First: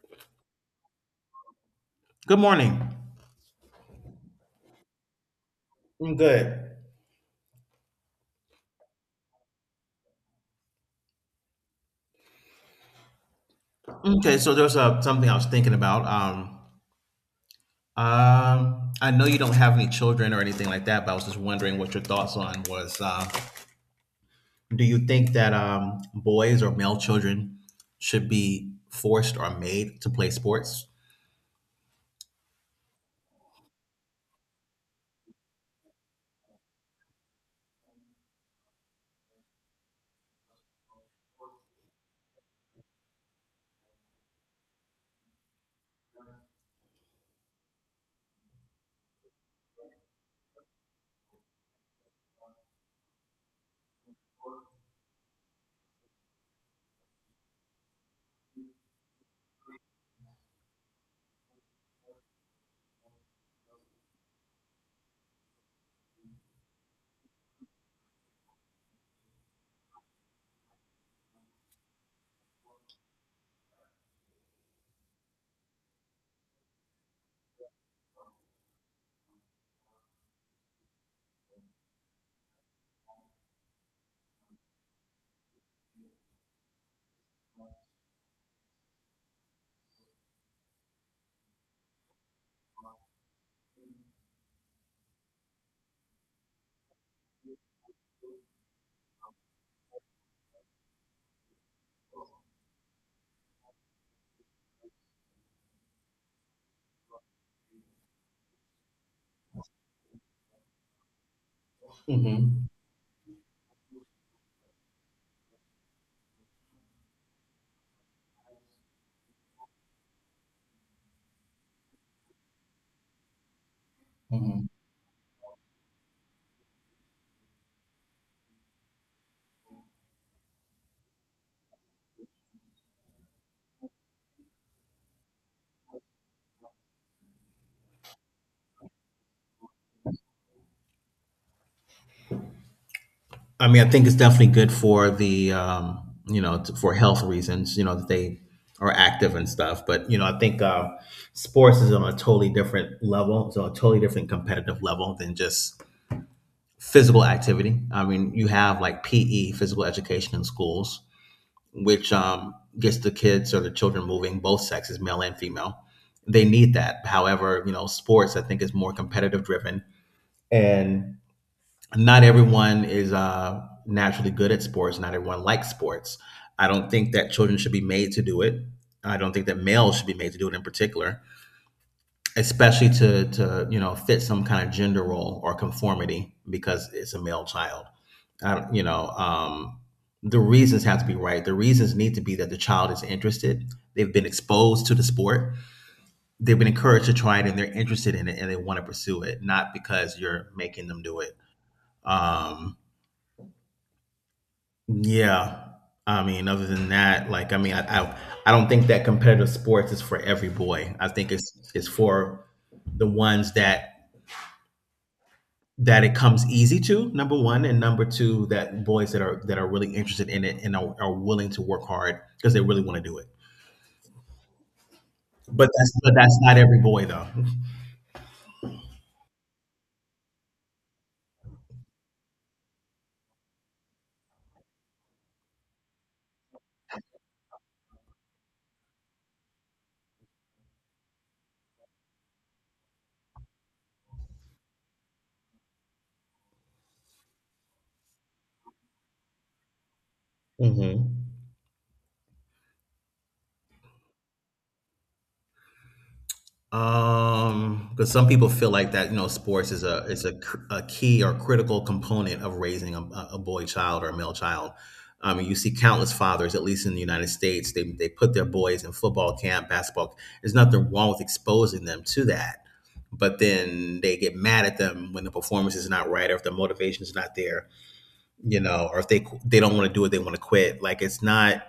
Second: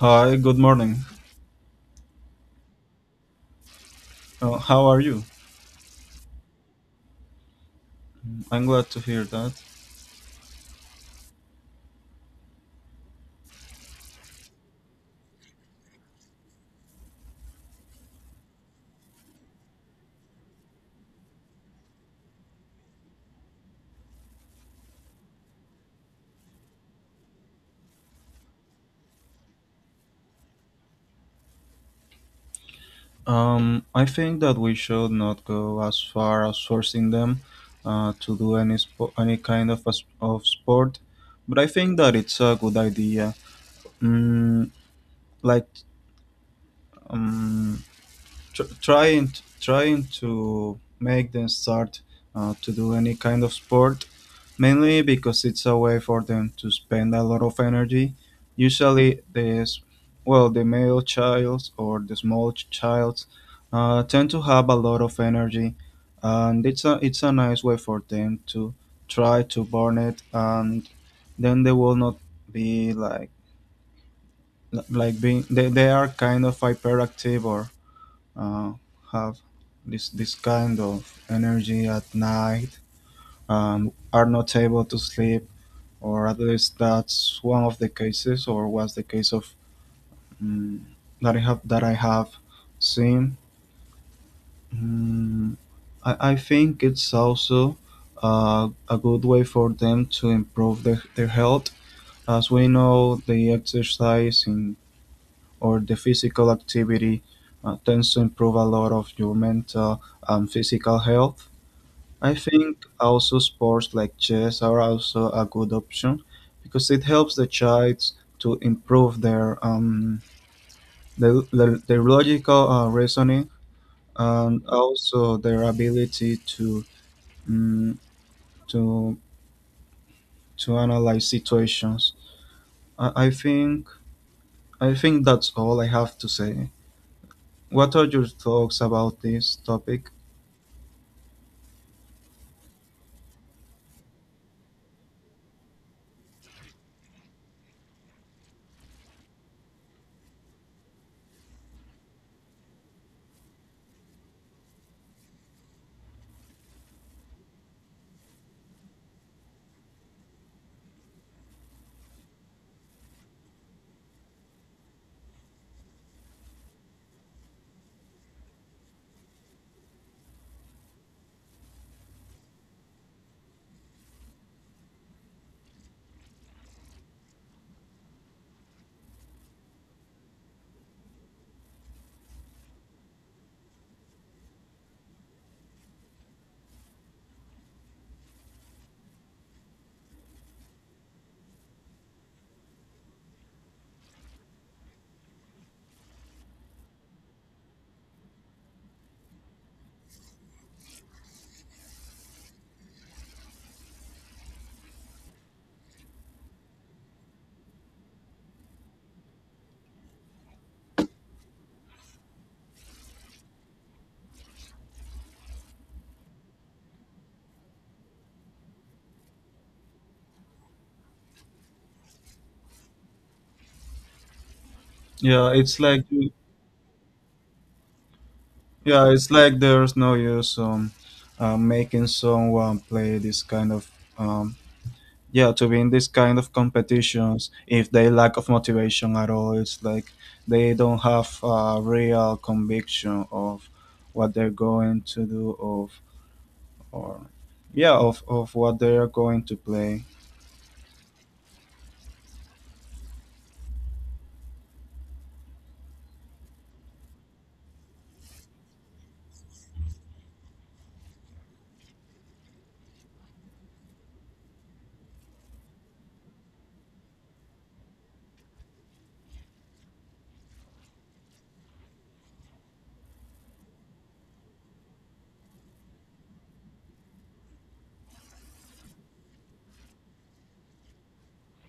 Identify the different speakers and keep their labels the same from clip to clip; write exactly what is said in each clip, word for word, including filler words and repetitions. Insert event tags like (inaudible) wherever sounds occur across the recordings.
Speaker 1: Hi, good morning.
Speaker 2: Good morning.
Speaker 1: Uh, how are you?
Speaker 2: I'm good.
Speaker 1: I'm glad to hear that.
Speaker 2: Okay, so there's uh, something I was thinking about. Um, um, I know you don't have any children or anything like that, but I was just wondering what your thoughts on was. Uh, do you think that um, boys or male children should be forced or made to play sports?
Speaker 1: Um, I think that we should not go as far as forcing them uh, to do any spo- any kind of a s of sport, but I think that it's a good idea. Mm, like, um, tr- trying trying to make them start uh, to do any kind of sport mainly because it's a way for them to spend a lot of energy. Usually this well, the male child or the small ch- child uh, tend to have a lot of energy, and it's a it's a nice way for them to try to burn it, and then they will not be like like being they, they are kind of hyperactive, or uh, have this this kind of energy at night and are not able to sleep, or at least that's one of the cases, or was the case of mm that I have that I have seen. Mm, I, I think it's also uh, a good way for them to improve their, their health. As we know, the exercise in, or the physical activity uh, tends to improve a lot of your mental and physical health. I
Speaker 2: Mm-hmm.
Speaker 1: think also sports like chess are also a good option because it helps the child to improve their um, their, their, their logical uh, reasoning, and also their ability to um, to to analyze situations. I, I think I think that's all I have to say. What are your thoughts about this topic?
Speaker 2: I mean, I think it's definitely good for the um, you know t- for health reasons. You know that they are active and stuff, but you know I think uh, sports is on a totally different level. It's on a totally different competitive level than just physical activity. I mean, you have like P E, physical education in schools, which um, gets the kids or the children moving, both sexes, male and female. They need that. However, you know, sports I think is more competitive driven and not everyone is uh, naturally good at sports. Not everyone likes sports. I don't think that children should be made to do it. I don't think that males should be made to do it in particular, especially to to you know fit some kind of gender role or conformity because it's a male child. I don't, you know, um, the reasons have to be right. The reasons need to be that the child is interested. They've been exposed to the sport. They've been encouraged to try it, and they're interested in it, and they want to pursue it, not because you're making them do it. Um, Yeah. I mean, other than that, like I mean, I, I I don't think that competitive sports is for every boy. I think it's it's for the ones that that it comes easy to, number one, and number two, that boys that are that are really interested in it and are, are willing to work hard because they really want to do it.
Speaker 1: Yeah,
Speaker 2: But
Speaker 1: it's
Speaker 2: that's
Speaker 1: like
Speaker 2: but that's not every boy though.
Speaker 1: Yeah, it's like there's no use, um, uh, making someone play this kind of, um, yeah, to be in this kind of competitions if they lack of motivation at all. It's like they don't have a real conviction of what they're going to do, of or yeah of, of what they are going to play.
Speaker 2: hmm Um, because some people feel like that, you know, sports is a is a, cr- a key or critical component of raising a, a boy child or a male child. I mean, you see countless fathers, at least in the United States, they they put their boys in football camp, basketball. There's nothing wrong with exposing them to that, but then they get mad at them when the performance is not right, or if the motivation is not there, you know, or if they qu- they don't want to do it, they want to quit. Like it's not,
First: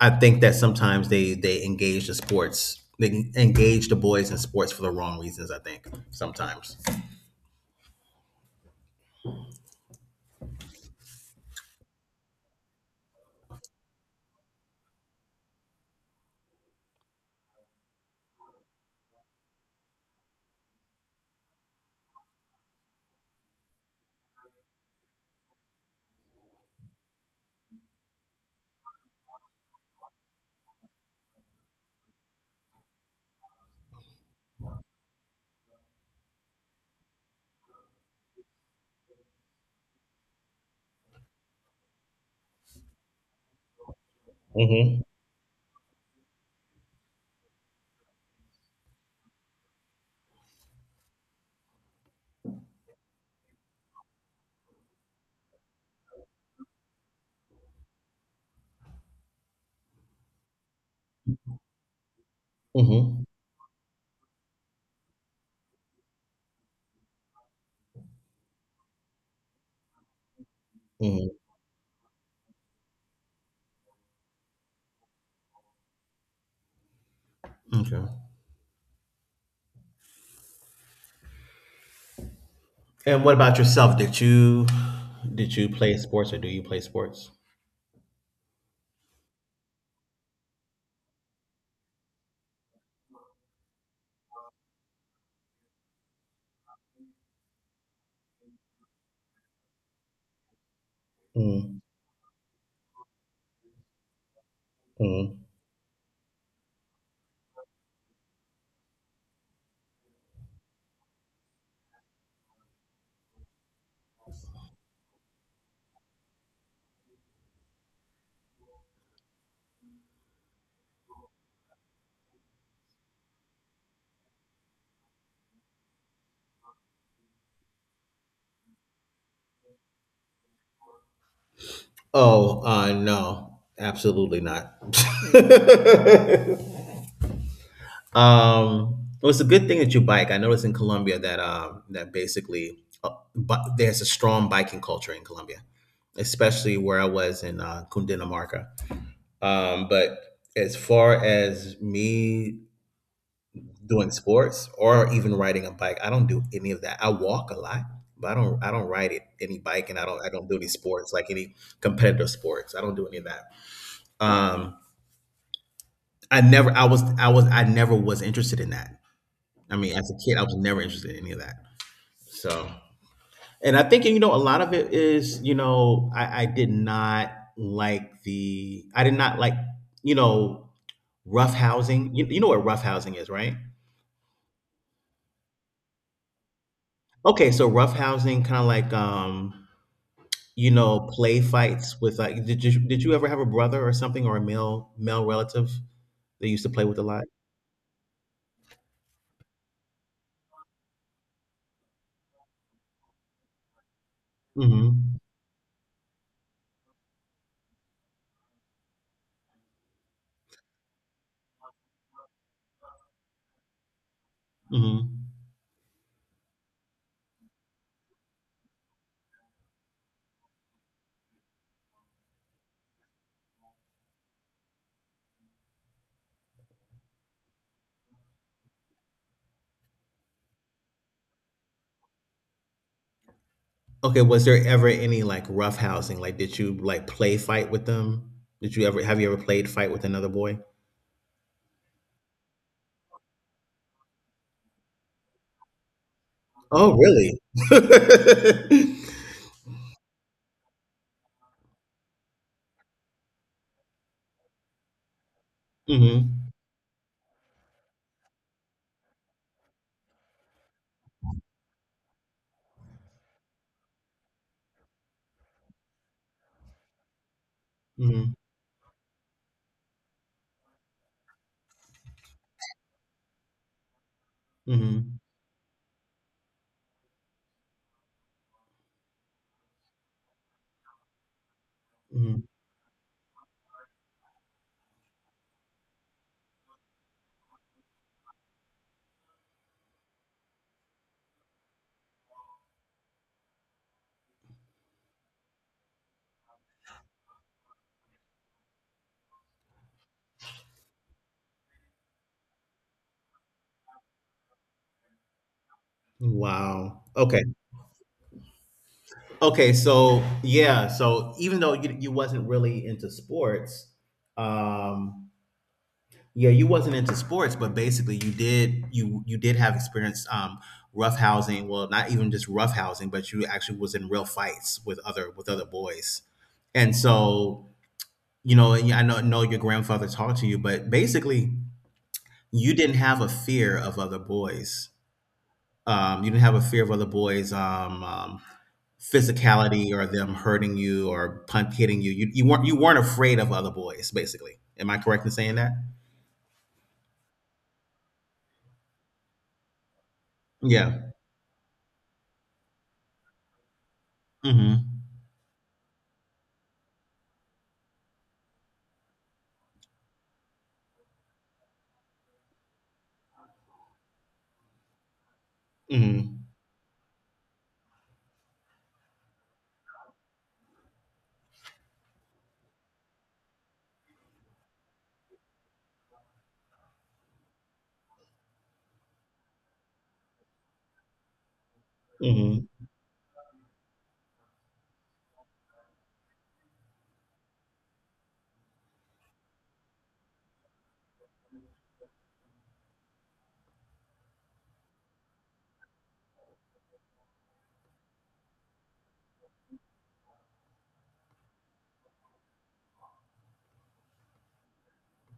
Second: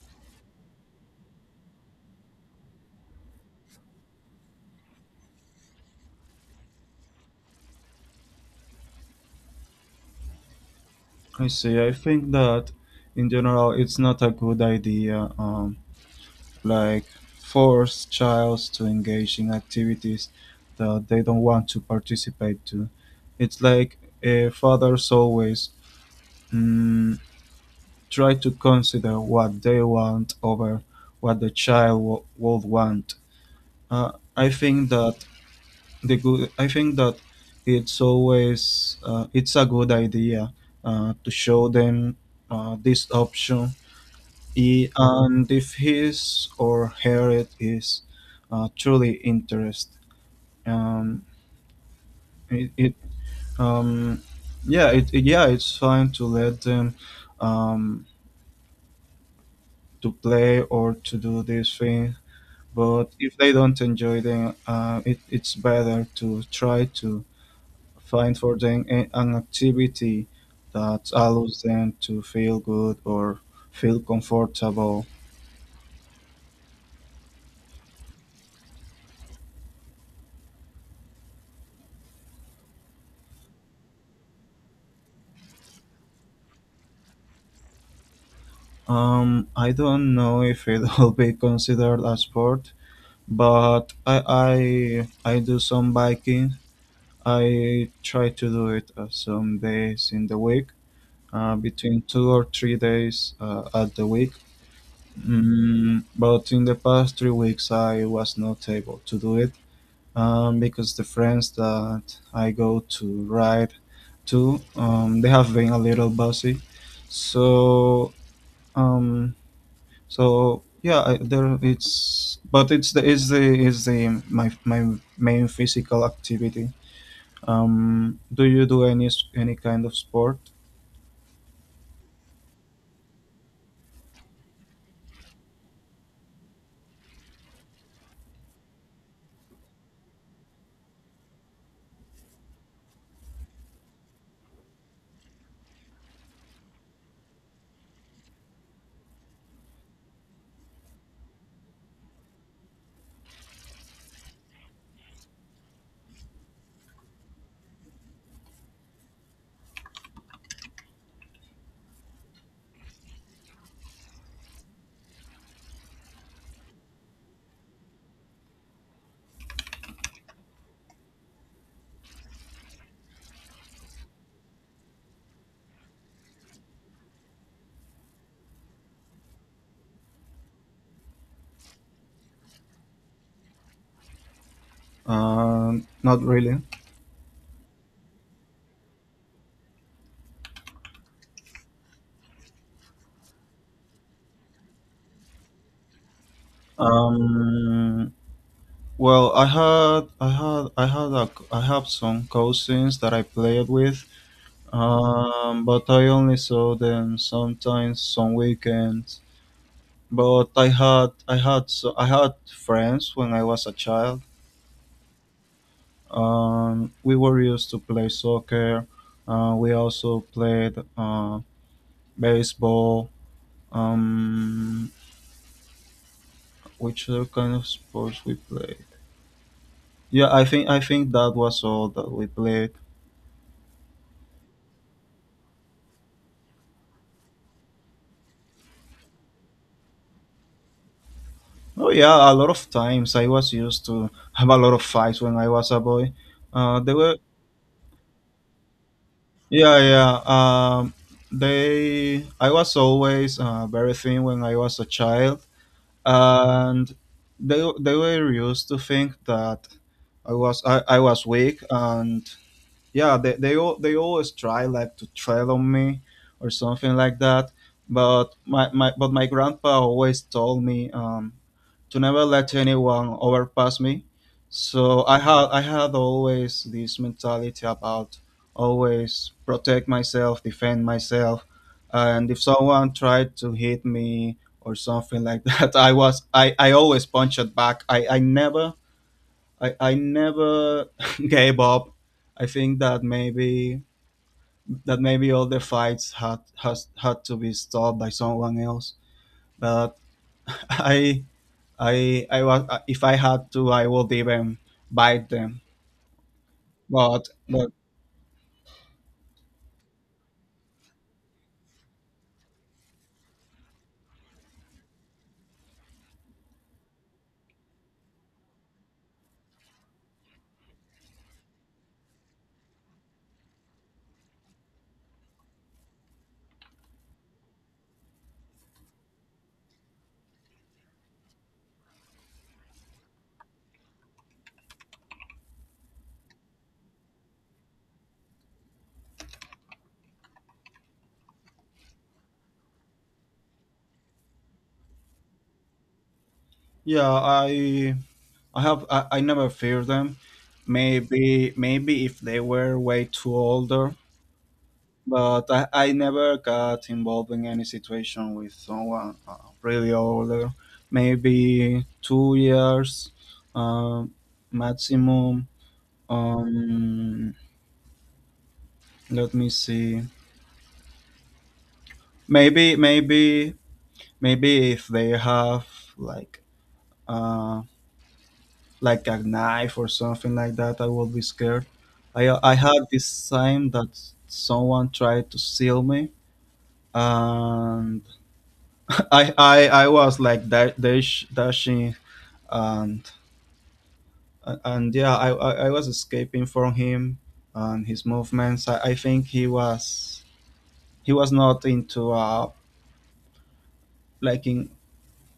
Speaker 2: I think that sometimes they they engage the sports, they engage the boys in sports for the wrong reasons. I think sometimes.
Speaker 1: I see. I think that in general it's not a good idea. Um, like, force child to engage in activities that they don't want to participate to. It's like uh, fathers always mm, try to consider what they want over what the child w- would want. Uh, I think that the good. I think that it's always uh, it's a good idea uh, to show them uh, this option. E-
Speaker 2: Mm-hmm.
Speaker 1: and if his or her it is uh, truly interest, um, it, it um, yeah it, it- yeah it's fine to let them um, to play or to do this thing, but
Speaker 2: Mm-hmm.
Speaker 1: if they don't enjoy them, uh, it, it's better to try to find for them a, an activity that
Speaker 2: Mm-hmm.
Speaker 1: allows them to feel good, or feel comfortable.
Speaker 2: Okay. And what about yourself? Did you did you play sports or do you play sports?
Speaker 1: Um, I don't know if it (laughs) will be considered a sport, but I I I do some biking. I try to do it uh, some days in the week, uh,
Speaker 2: Mm,
Speaker 1: between two or three days uh, at the week.
Speaker 2: mm.
Speaker 1: Mm, but in the past three weeks, I was not able to do it um, because the friends that I go to ride to, um, they have been a little busy. So, um, so yeah, I, there it's but it's the is the is the my my main physical activity. Um, do you do any s- any kind of sport?
Speaker 2: Oh, uh, no, absolutely not. (laughs) Um, it was a good thing that you bike. I noticed in Colombia that um, that basically, uh, but there's a strong biking culture in Colombia, especially where I was in uh, Cundinamarca. Um, but as far as me doing sports or even riding a bike, I don't do any of that. I walk a lot, but I don't I don't ride it any bike, and I don't I don't do any sports like any competitive sports. I don't do any of that. Um, I never I was I was I never was interested in that. I mean, as a kid, I was never interested in any of that. So, and I think, you know, a lot of it is, you know, I, I did not like the, I did not like, you know, rough housing. You, you know what rough housing is, right?
Speaker 1: Um, not really.
Speaker 2: Okay, so rough housing, kind of like, um, you know, play fights with like, did you, did you ever have a brother or something or a male, male relative that you used to play with a lot?
Speaker 1: Um, well, I had I had I had a c- I have some cousins that I played with,
Speaker 2: Mm-hmm.
Speaker 1: um, but I only saw them sometimes some weekends. But I had I had so I had friends when I was a child.
Speaker 2: Mm-hmm.
Speaker 1: Um, we were used to play soccer. Uh, we also played uh, baseball. Um, which other kind of sports we played? Yeah, I think I think that was all that we played.
Speaker 2: Okay, was there ever any, like, roughhousing? Like, did you, like, play fight with them? Did you ever have you ever played fight with another boy?
Speaker 1: Oh yeah, a lot of times I was used to have a lot of fights when I was a boy. Uh, they
Speaker 2: Oh,
Speaker 1: were
Speaker 2: really? (laughs)
Speaker 1: Yeah, yeah. Um, they I was always uh, very thin when I was a child,
Speaker 2: Mhm,
Speaker 1: and they they were used to think that I was I, I was weak, and yeah, they, they all they always try like to tread on me or something like that,
Speaker 2: mhm,
Speaker 1: but my, my but my grandpa always told me, um, to never let anyone overpass me. So
Speaker 2: mhm,
Speaker 1: I had I had always this mentality about always protect myself, defend myself, and if
Speaker 2: mhm.
Speaker 1: someone tried to hit me or something like (laughs) that, I was I, I always punched back. I, I never I, I never (laughs) gave up. I think that maybe that maybe all the fights had has had to be stopped by someone else. But (laughs) I I I was uh, if I had to, I would even bite them.
Speaker 2: Wow.
Speaker 1: But
Speaker 2: Okay.
Speaker 1: but
Speaker 2: Okay, so yeah, so even though you you wasn't really into sports, um yeah, you wasn't into sports, but basically you did you you did have experience um roughhousing, well not even just roughhousing, but you actually was in real fights with other with other boys. And so, you know, and yeah, I know know your grandfather talked to you, but basically you didn't have a fear of other boys. Um you didn't have a fear of other boys um, um physicality or them hurting you or punt hitting you. You you weren't you weren't afraid of other boys basically. Am I correct in saying that?
Speaker 1: yeah, I I have I, I never fear them.
Speaker 2: Yeah.
Speaker 1: Maybe maybe if they were way too older,
Speaker 2: Mhm.
Speaker 1: but I, I never got involved in any situation with someone uh, really older, maybe two years, um, maximum.
Speaker 2: Mhm.
Speaker 1: Um, Let me see. Maybe, maybe, maybe if they have, like uh, like a knife or something like that, I will be scared. I I
Speaker 2: Mm-hmm.
Speaker 1: had this time that someone tried to steal me, and I, I I was like da- dash, dashing, and and yeah, I, I I was escaping from him and his movements. I, I think he was he was not into a, like in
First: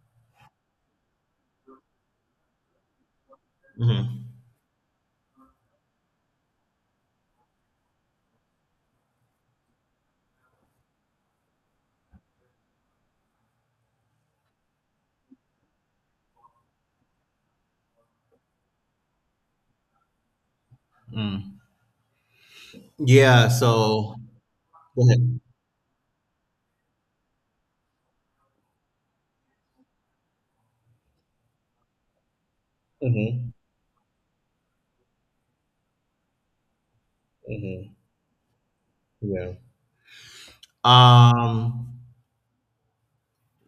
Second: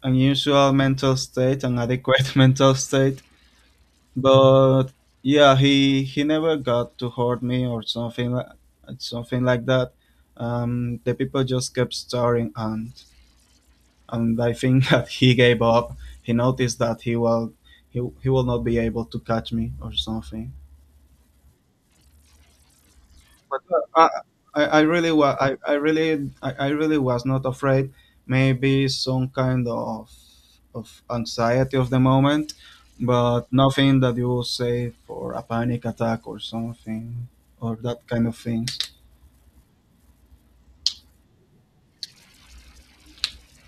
Speaker 1: unusual mental state, an adequate (laughs) mental state.
Speaker 2: Mm-hmm.
Speaker 1: But yeah, he he never got to hurt me or something like something like that. Um, the people just kept staring, and and I think (laughs) that he gave up. He noticed that he will he, he will not be able to catch me or something.
Speaker 2: Mm. Yeah.
Speaker 1: But uh,
Speaker 2: So
Speaker 1: I, I
Speaker 2: go
Speaker 1: really was
Speaker 2: ahead.
Speaker 1: I, I really I, I really was not afraid. Maybe some kind of of anxiety of the moment, but
Speaker 2: Mm-hmm.
Speaker 1: nothing that you will say for a panic attack or something, or
Speaker 2: Mm-hmm.
Speaker 1: that kind of things.
Speaker 2: Yeah. Um.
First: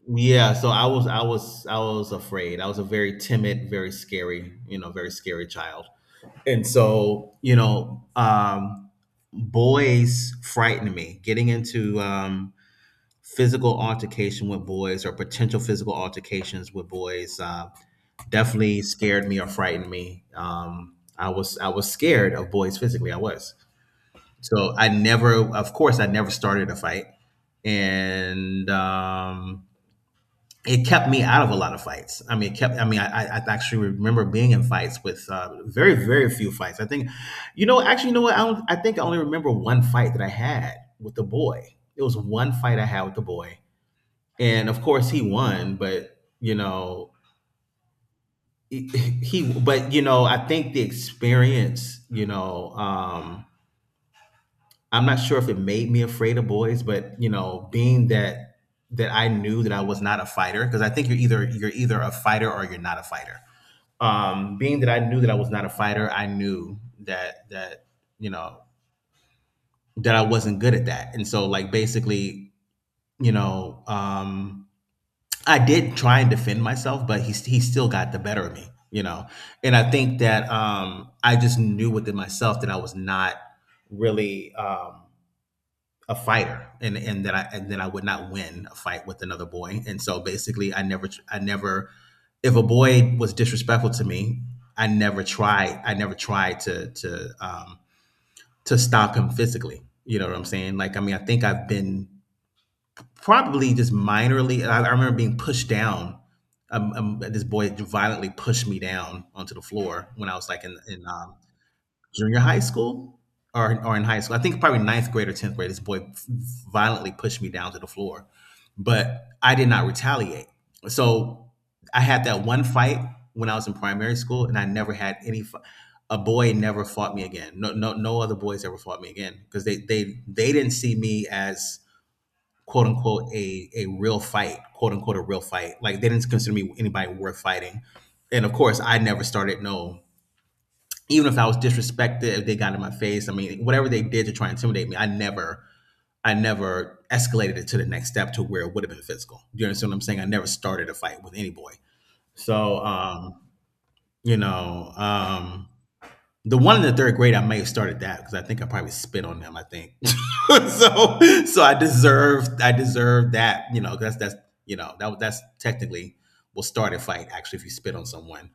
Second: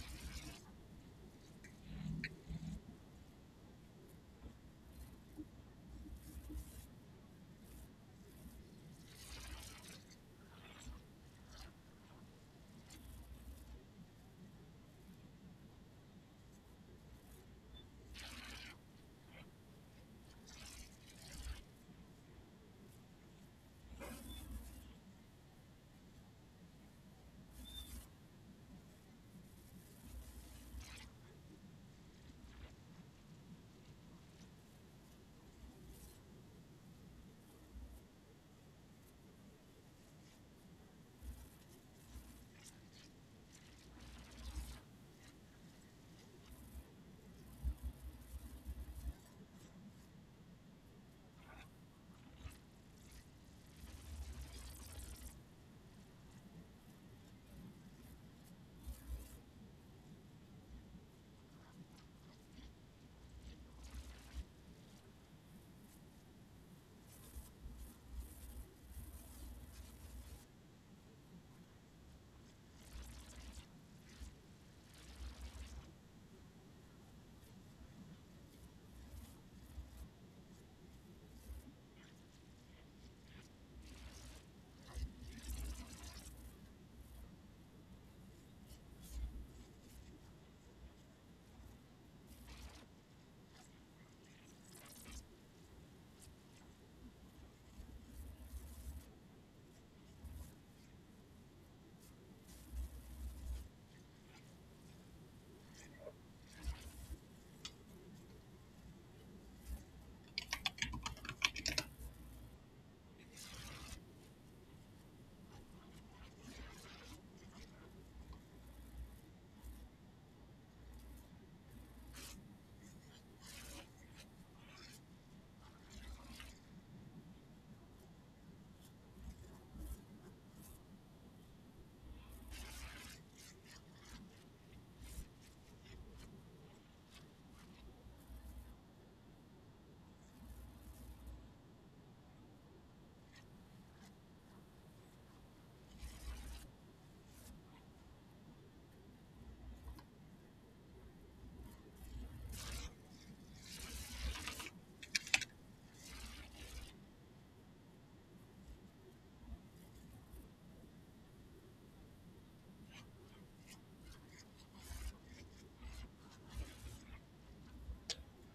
Speaker 2: Yeah. So I was. I was. I was afraid. I was a very timid, very scary. You know, very scary child. And so you know, um, boys frightened me. Getting into um, physical altercation with boys or potential physical altercations with boys uh, definitely scared me or frightened me. Um, I was I was scared of boys physically. I was. So I never, of course, I never started a fight, and um, it kept me out of a lot of fights. I mean, it kept. I mean, I, I I actually remember being in fights with uh, very, very few fights. I think, you know, actually, you know what? I don't. I think I only remember one fight that I had with the boy. It was one fight I had with the boy, and of course, he won. But you know, he, he but you know, I think the experience, you know. Um, I'm not sure if it made me afraid of boys, but you know, being that that I knew that I was not a fighter, because I think you're either you're either a fighter or you're not a fighter. Um, being that I knew that I was not a fighter, I knew that that you know that I wasn't good at that, and so like basically, you know, um, I did try and defend myself, but he he still got the better of me, you know, and I think that um, I just knew within myself that I was not really. Um, a fighter and and that I and that I would not win a fight with another boy. And so basically I never I never if a boy was disrespectful to me, I never tried I never tried to to um to stop him physically. You know what I'm saying? Like I mean I think I've been probably just minorly I, I remember being pushed down um, um, this boy violently pushed me down onto the floor when I was like in in um, junior high school or, or in high school. I think probably ninth grade or tenth grade, this boy violently pushed me down to the floor, but I did not retaliate. So I had that one fight when I was in primary school, and I never had any. fi- A boy never fought me again. No, no, no other boys ever fought me again because they, they, they didn't see me as quote unquote a a real fight, quote unquote a real fight. Like they didn't consider me anybody worth fighting. And of course, I never started no, even if I was disrespected, if they got in my face, I mean, whatever they did to try and intimidate me, I never, I never escalated it to the next step to where it would have been physical. Do you understand what I'm saying? I never started a fight with any boy. So, um, you know, um, the one in the third grade, I may have started that because I think I probably spit on them. I think (laughs) so. So I deserved, I deserved that. You know, 'cause that's that's you know that was that's technically will start a fight actually if you spit on someone.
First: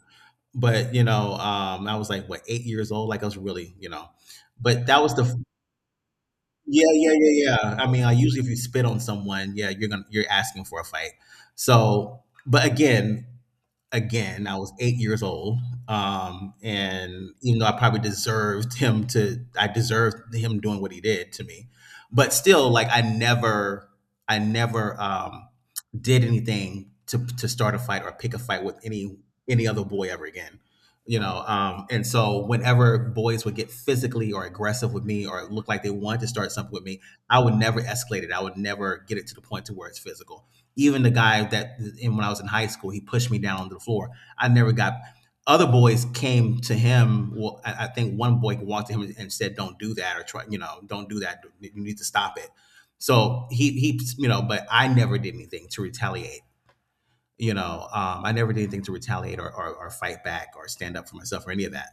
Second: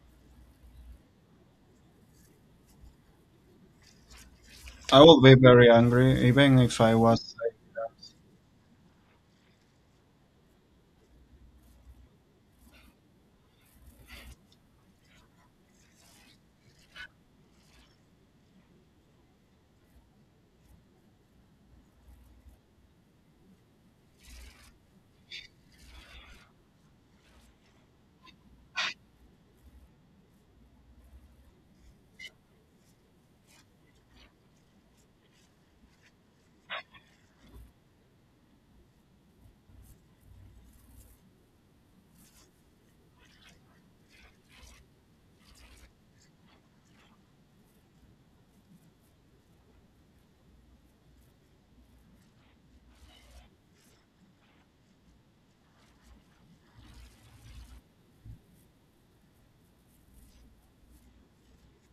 Speaker 2: But, you know, um, I was like, what, eight years old? Like, I was really, you know, but
Speaker 1: I
Speaker 2: that was
Speaker 1: will
Speaker 2: the.
Speaker 1: be very angry even if
Speaker 2: Yeah,
Speaker 1: I
Speaker 2: yeah,
Speaker 1: was,
Speaker 2: yeah,
Speaker 1: like
Speaker 2: yeah. I mean,
Speaker 1: that.
Speaker 2: I usually if you spit on someone, yeah, you're gonna you're asking for a fight. So, but again, again. I was eight years old, um, and even though I probably deserved (laughs) him to, I deserved him doing what he did to me. But still, like I never, I never um, did anything to to start a fight or pick a fight with any any other boy ever again. You know, um, and so whenever boys would get physically or aggressive with me or look like they wanted to start something with me, I would never escalate it. I would never get it to the point to where it's physical. Even the guy that, and when I was in high school, he pushed me down onto the floor. I never got. Other boys came to him. Well, I, I think one boy walked to him and and said, "Don't do that," or try, you know, "Don't do that. You need to stop it." So he he, you know, but I never did anything to retaliate. You know, um, I never did anything to retaliate or, or, or fight back or stand up for myself or any of that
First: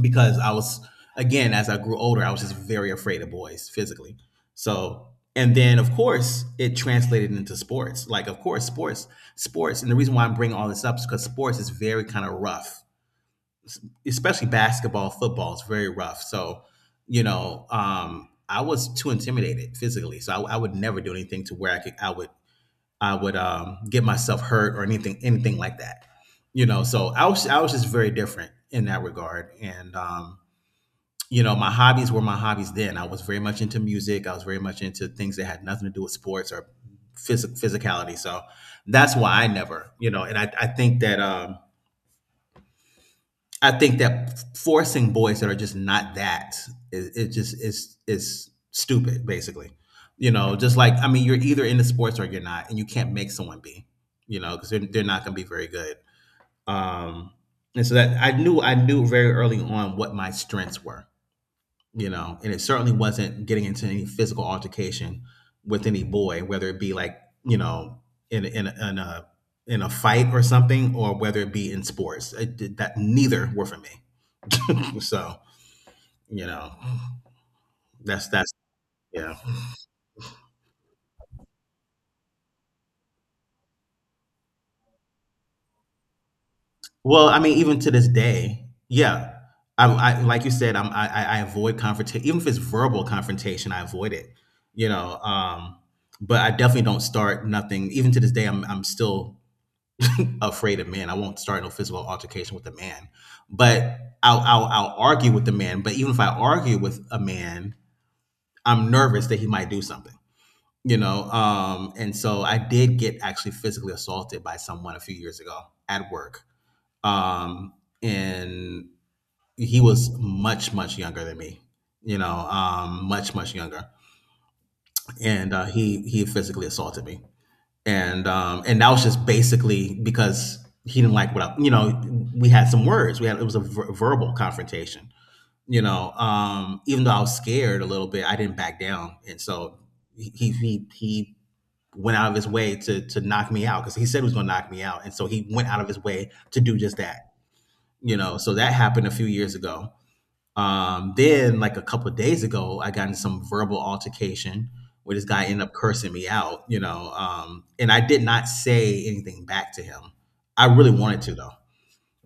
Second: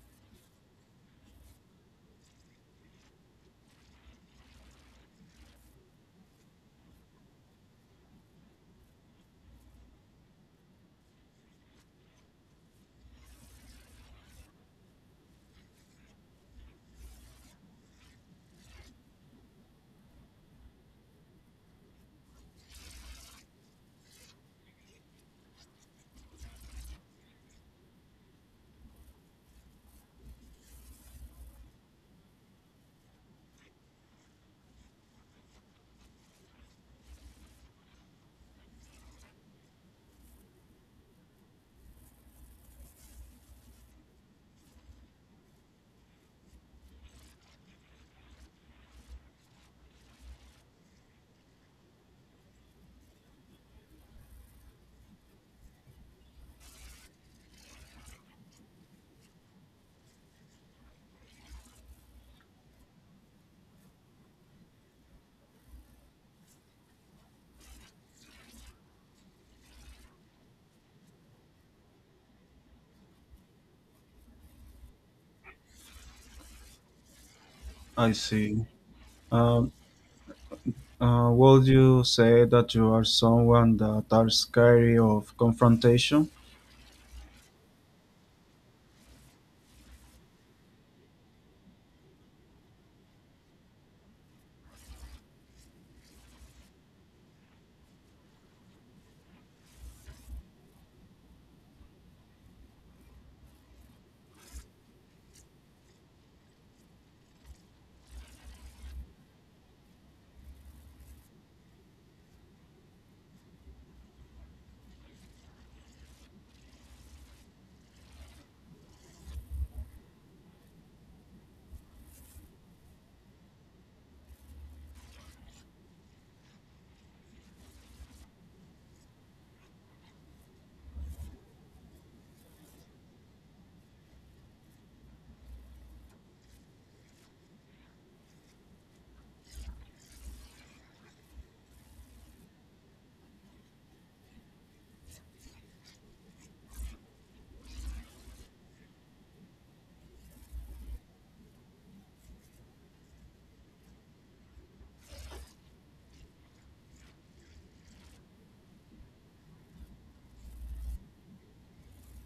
Speaker 2: because I was again as I grew older, I was just very afraid of boys physically. So and then of course it translated into sports. Like of course sports, sports, and the reason why I'm bringing all this up is because sports is very kind of rough, especially basketball, football is very rough. So you know, um, I was too intimidated physically, so I, I would never do anything to where I could I would I would um, get myself hurt or anything anything like that. You know, so I was I was just very different in that regard, and um, you know, my hobbies were my hobbies then. I was very much into music. I was very much into things that had nothing to do with sports or phys- physicality. So that's why I never, you know, and I, I think that, um, I think that forcing boys that are just not that is, it just is, is stupid basically, you know, just like, I mean, you're either into sports or you're not, and you can't make someone be, you know, cause they're, they're not going to be very good. Um, and so that I knew, I knew very early on what my strengths were, you know, and it certainly wasn't getting into any physical altercation with any boy, whether it be like, you know, in in in a in a fight or something, or whether it be in sports. It, did- that neither were for me. So you know,
Speaker 1: I
Speaker 2: that's that's
Speaker 1: see.
Speaker 2: Yeah.
Speaker 1: Um, Uh, would you say that you are someone that are scary of confrontation?
Speaker 2: Well, I mean, even to this day, yeah. I, I like you said, I'm, I I I avoid confrontation. Even if it's verbal confrontation, I avoid it. You know, um, but I definitely don't start nothing. Even to this day, I'm I'm still afraid of men. I won't start no physical altercation with a man, but I'll, I'll I'll argue with the man. But even if I argue with a man, I'm nervous that he might do something. You know, um, and so I did get actually physically assaulted by someone a few years ago at work, um, and he was much much younger than me. You know, um, much much younger, and uh, he he physically assaulted me and um, and that was just basically because he didn't like what I, you know. We had some words. We had it was a ver- verbal confrontation. You know, um, even though I was scared a little bit, I didn't back down, and so he he he, he went out of his way to to knock me out because he said he was going to knock me out, and so he went out of his way to do just that. You know, so that happened a few years ago. Um, then, like a couple of days ago, I got in some verbal altercation where this guy ended up cursing me out, you know, um, and I did not say anything back to him. I really wanted to, though,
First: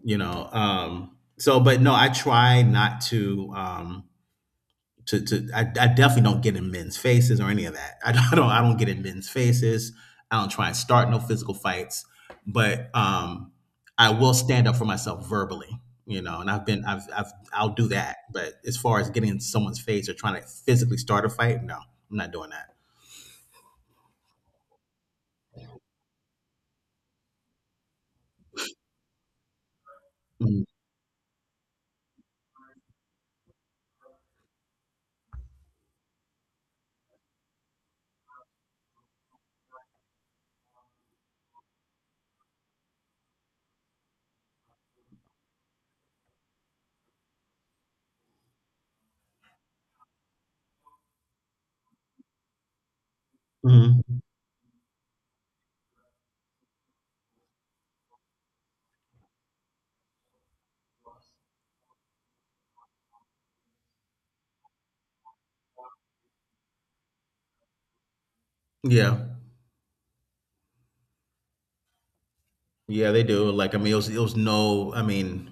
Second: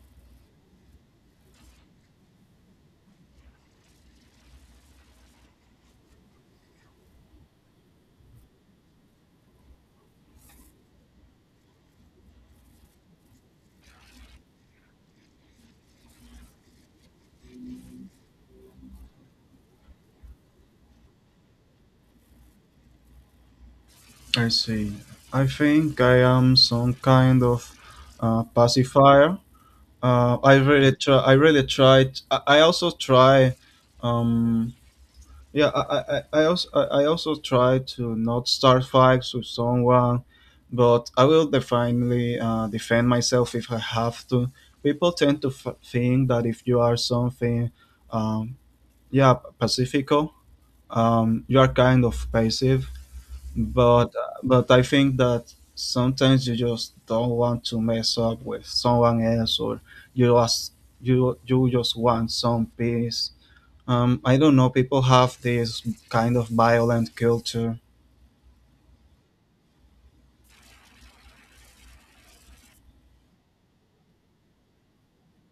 Speaker 2: you know. Um, so, but no, I try not to. Um, to, to I, I definitely don't get in men's faces or any of that. I don't, (laughs) I don't I don't get in men's faces. I don't try and start no physical fights, but um, I will stand up for myself verbally, you know. And I've been I've I've I'll do that. But as far as getting in someone's face or trying to physically start a fight, no, I'm not doing that.
Speaker 1: I see. I think I am some kind of uh, pacifier. Uh, I
Speaker 2: Mhm.
Speaker 1: really try. I really tried. I, I also try. Um, yeah, I, I, I also I I also try to not start fights with someone, but I will definitely uh, defend myself if I have to. People tend to f- think that if you are something, um, yeah, pacifico, um, you are kind of passive, but
Speaker 2: Mhm.
Speaker 1: but I think that sometimes you just don't want to mess up with someone else, or you just you you just want some peace. um, I don't know, people have this kind of violent culture.
Speaker 2: Yeah, yeah, they do. Like I mean, it was, it was no. I mean,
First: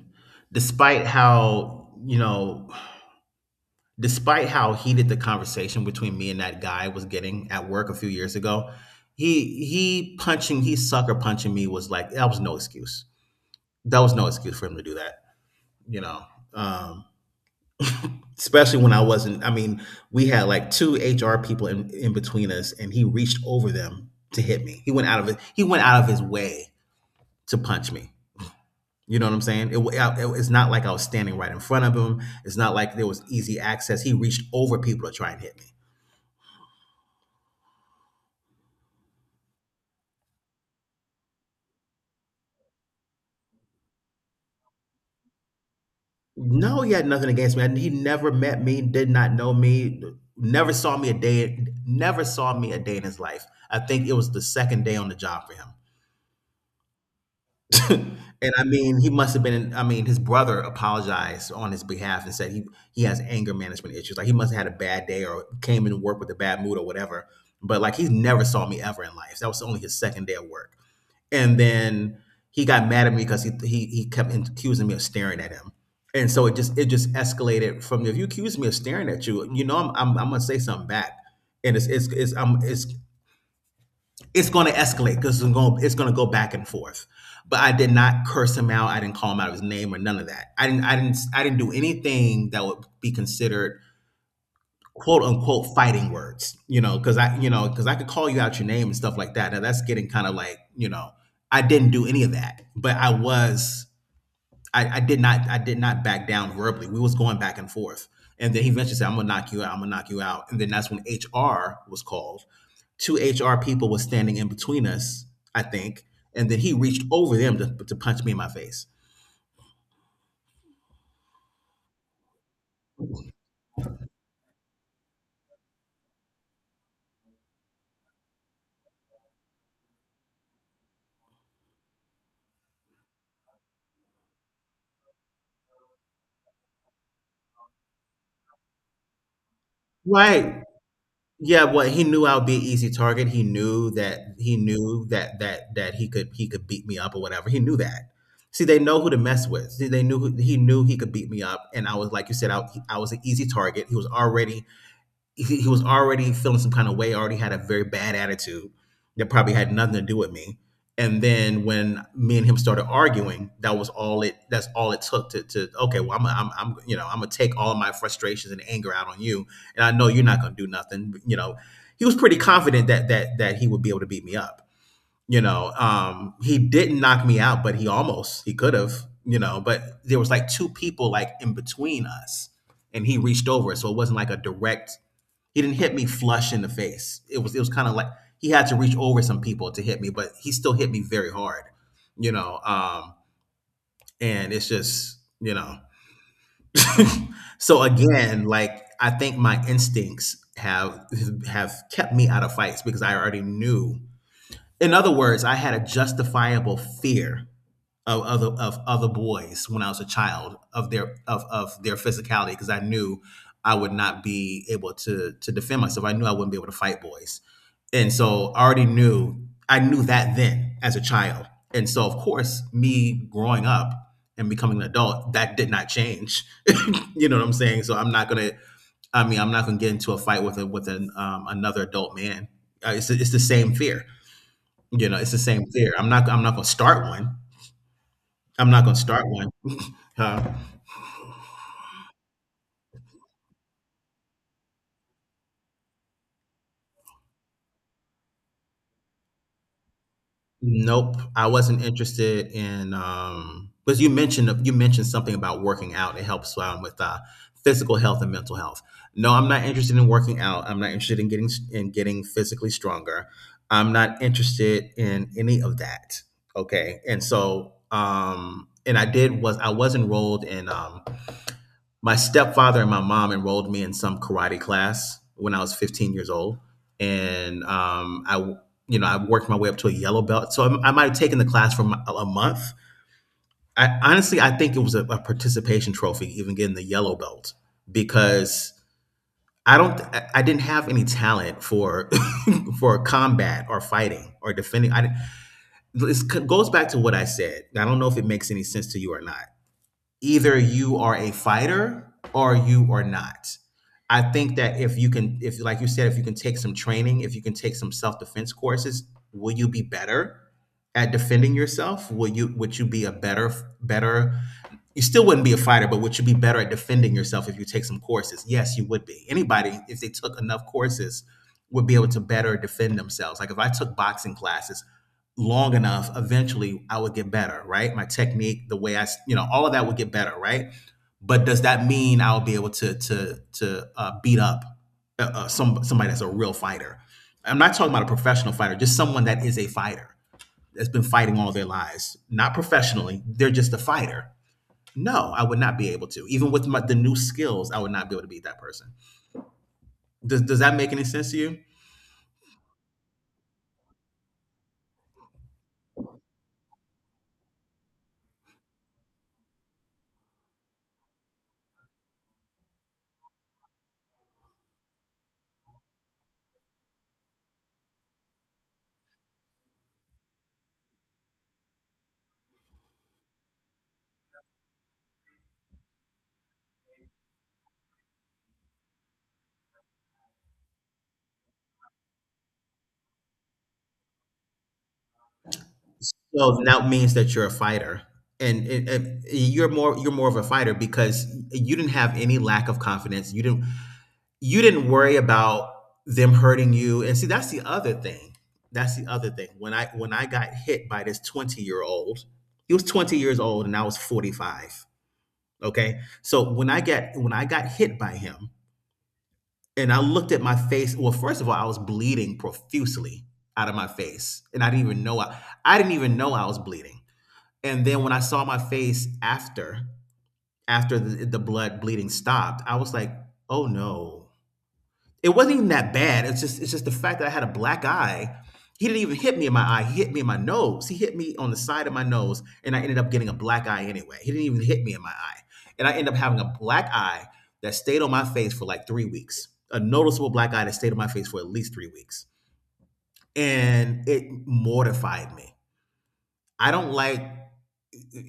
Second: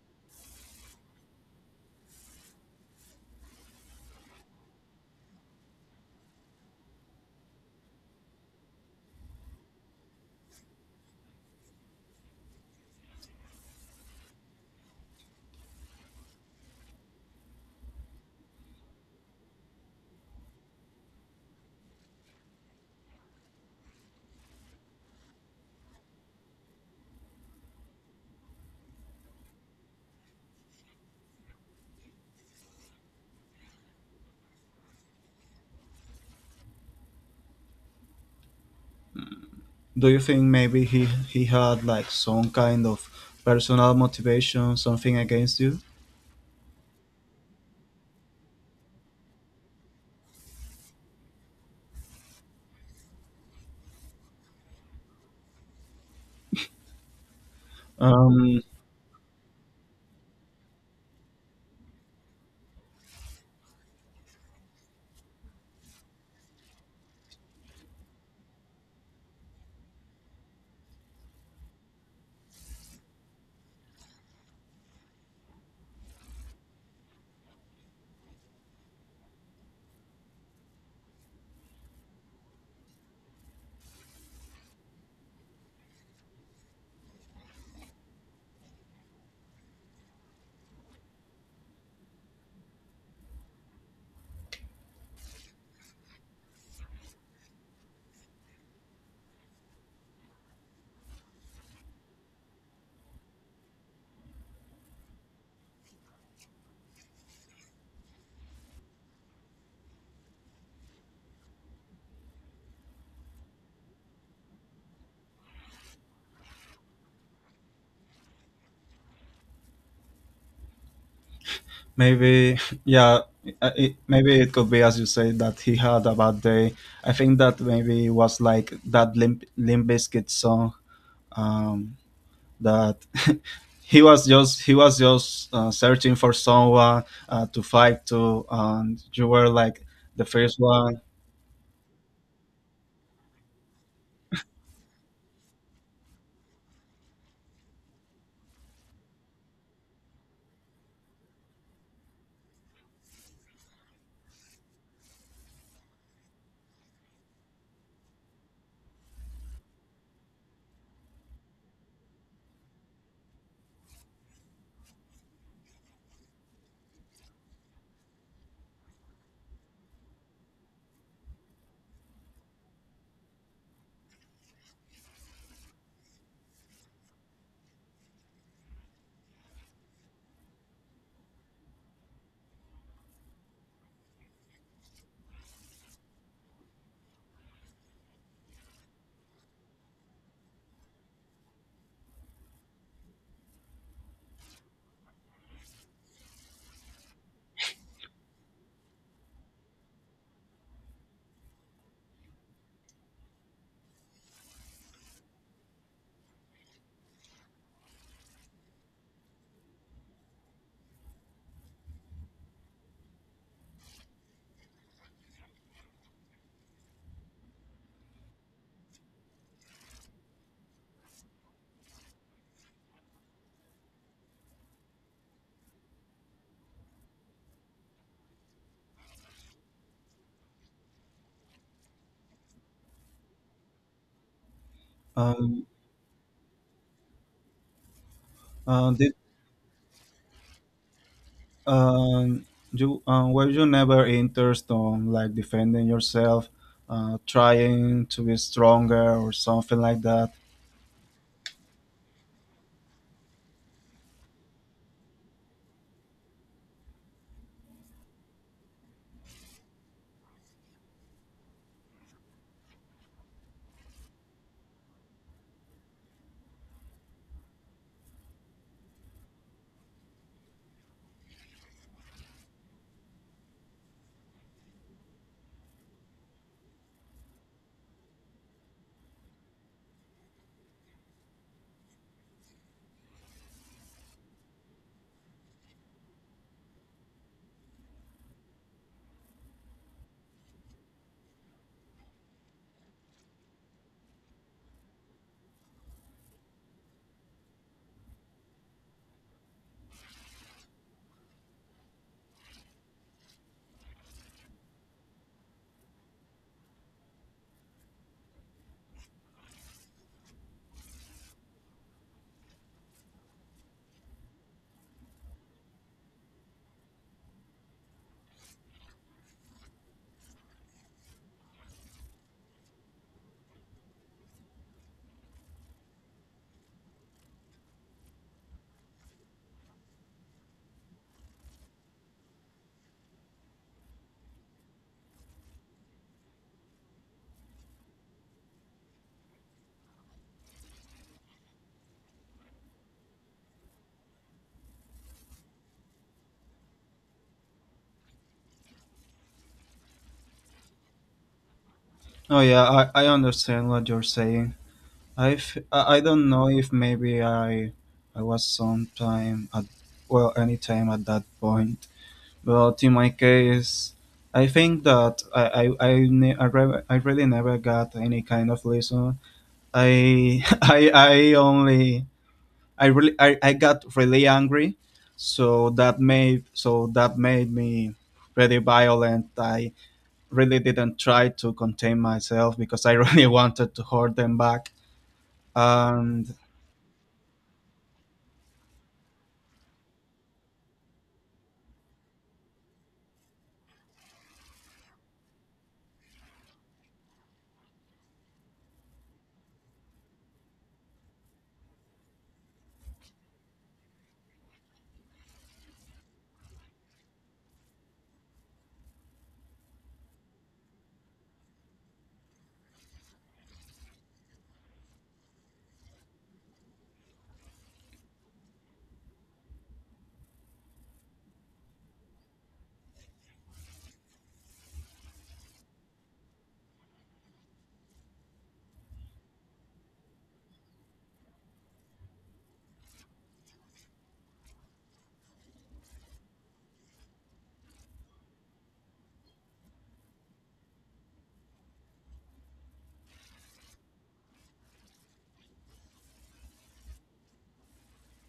Speaker 2: despite how you know despite how heated the conversation between me and that guy was getting at work a few years ago, he he punching he sucker punching me was like that was no excuse. That was no excuse for him to do that. You know, um, Especially when I wasn't. I mean, we had like two H R people in, in between us, and he reached over them to hit me. He went out of it. He went out of his way to punch me. You know what I'm saying? It, wa- it- it's not like I was standing right in front of him. It's not like there was easy access. He reached over people to try and hit me.
Speaker 1: Do you think maybe he he had like some kind of personal motivation, something against you?
Speaker 2: No, he had nothing against me. And he never met me, did not know me, never saw me a day, never saw me a day in his life. I think it was the second day on the job for him. (laughs) And
Speaker 1: Um,
Speaker 2: I mean, he must have been, I mean, his brother apologized on his behalf and said he, he has anger management issues. Like he must have had a bad day or came into work with a bad mood or whatever. But like he's never saw me ever in life. That was only his second day at work and then he got mad at me because he, he he kept accusing me of staring at him, and so it just it just escalated from if you accuse me of staring at you, you know I'm I'm, I'm gonna say something back, and it's it's it's um it's it's gonna escalate because it's gonna it's gonna go back and forth. But I did not curse him out. I didn't call him out his name or none of that. I didn't I didn't I didn't do anything that would be considered quote unquote fighting words, you know, because I, you know, because I could call you out your name and stuff like that. Now that's getting kind of like, you know, I didn't do any of that, but I was, I, I did not, I did not back down verbally. We was going back and forth, and then he eventually said, "I'm gonna knock you out. I'm gonna knock you out." And then that's when H R was called. Two H R people was standing in between us, I think, and then he reached over them to, to punch me in my face.
Speaker 1: Maybe, yeah, uh, it, maybe it could be as you say that he had a bad day. I think that maybe it was like that Limp, Limp Bizkit song, um, that (laughs) he was just he was just uh, searching for someone uh, to fight to, and you were like the first
Speaker 2: Right.
Speaker 1: one.
Speaker 2: Yeah, well, he knew I would be an easy target. He knew that he knew that that that he could he could beat me up or whatever. He knew that. See, they know who to mess with. See, they knew who, he knew he could beat me up, and I was like you said, I, I was an easy target. He was already he, he was already feeling some kind of way, already had a very bad attitude that probably had nothing to do with me. And then when me and him started arguing, that was all it. That's all it took to, to okay. Well, I'm, I'm, I'm, you know, I'm gonna take all of my frustrations and anger out on you, and I know you're not gonna do nothing. You know, he was pretty confident that that that he would be able to beat me up. You know, um, he didn't knock me out, but he almost he could have. You know, but there was like two people like in between us, and he reached over, so it wasn't like a direct he didn't hit me flush in the face. It was it was kind of like he had to reach over some people to hit me, but he still hit me very hard. You know, um, and it's just you know. So again, like I think my instincts have have kept me out of fights because I already knew. In other words, I had a justifiable fear of other of other boys when I was a child of their of of their physicality because I knew I would not be able to to defend myself. I knew I wouldn't be able to fight boys, and so I already knew I knew that then as a child. And so of course, me growing up and becoming an adult, that did not change. (laughs) You know what I'm saying? So I'm not gonna. I mean, I'm not gonna get into a fight with a, with an um, another adult man. Uh, it's it's the same fear. You know, it's the same
Speaker 1: Um,
Speaker 2: fear. I'm not I'm not gonna start one. I'm not
Speaker 1: uh,
Speaker 2: gonna
Speaker 1: did
Speaker 2: start one. Huh?
Speaker 1: um, you um, Were you never interested on like defending yourself, uh, trying to be stronger or something like that?
Speaker 2: Nope. I wasn't interested in um because you mentioned you mentioned something about working out. It helps um, with uh, physical health and mental health. No, I'm not interested in working out. I'm not interested in getting s- in getting physically stronger. I'm not interested in any of that. Okay. And so um and I did was I was enrolled in um my stepfather and my mom enrolled me in some karate class when I was 15 years old, and um, I, you know, I worked my way up to a yellow belt. So I, I might have taken the class for a month. I honestly, I think it was a, a participation trophy, even getting the yellow belt, because I don't, I- didn't have any talent for (laughs) for combat or fighting or defending. I, did This goes back to what I said. I don't know if it makes any sense to you or not. Either you are a fighter or you are not. I think that if you can, if like you said, if you can take some training, if you can take some self defense courses, will you be better at defending yourself? Will you Would you be a better better you still wouldn't be a fighter, but would you be better at defending yourself if you take some courses? Yes, you would be. Anybody, if they took enough courses, would be able to better defend themselves. Like if I took boxing classes long enough, eventually I would get better, right? My technique, the way I, you know, all of that would get better, right? But does that mean I'll be able to to to uh, beat up uh, uh, some somebody that's a real fighter? I'm not talking about a professional fighter, just someone that is a fighter that's been fighting all their lives, not professionally. They're just a fighter. No, I would not be able to. Even with my, the new skills, I would not be able to beat that person. Does, does that make any sense to you?
Speaker 1: Oh yeah, I, I understand what you're saying. I've I I don't know if maybe I I was sometime at, well, anytime at that point, but in my case, I think that I I I, ne- I, re- I really never got any kind of lesson. I (laughs) I I only I really I, I got really angry, so that made, so that made me pretty violent. I really didn't try to contain myself because I really (laughs) wanted to hold them back. And
Speaker 2: So now it means that you're a fighter, and it, it, you're more you're more of a fighter because you didn't have any lack of confidence. You didn't you didn't worry about them hurting you. And see, that's the other thing. That's the other thing. When I when I got hit by this twenty year old, he was twenty years old, and I was forty five. Okay, so when I get when I got hit by him, and I looked at my face. Well, first of all, I was bleeding profusely out of my face. And I didn't even know I, I didn't even know I was bleeding. And then when I saw my face after after the, the blood bleeding stopped, I was like, "Oh no, it wasn't even that bad." It's just it's just the fact that I had a black eye. He didn't even hit me in my eye. He hit me in my nose. He hit me on the side of my nose, and I ended up getting a black eye anyway. He didn't even hit me in my eye, and I ended up having a black eye that stayed on my face for like three weeks. A noticeable black eye that stayed on my face for at least three weeks, and it mortified me. I don't like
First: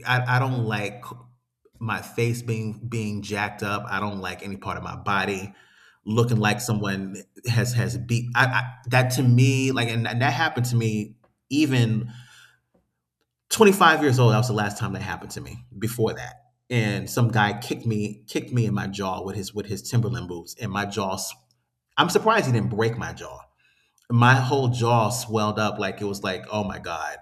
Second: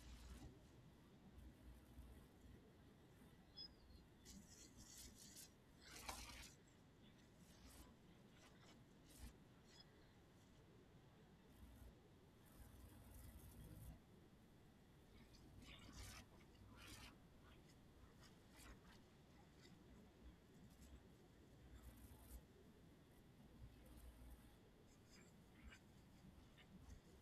Speaker 2: I, I don't like my face being being jacked up. I don't like any part of my body looking like someone has has beat. I, I that to me like and, and that happened to me even twenty-five years old. That was the last time that happened to me. Before that, and some guy kicked me kicked me in my jaw with his with his Timberland boots, and my jaw. s- I'm surprised he didn't break my jaw. My whole jaw swelled up. Like it was like Oh my god.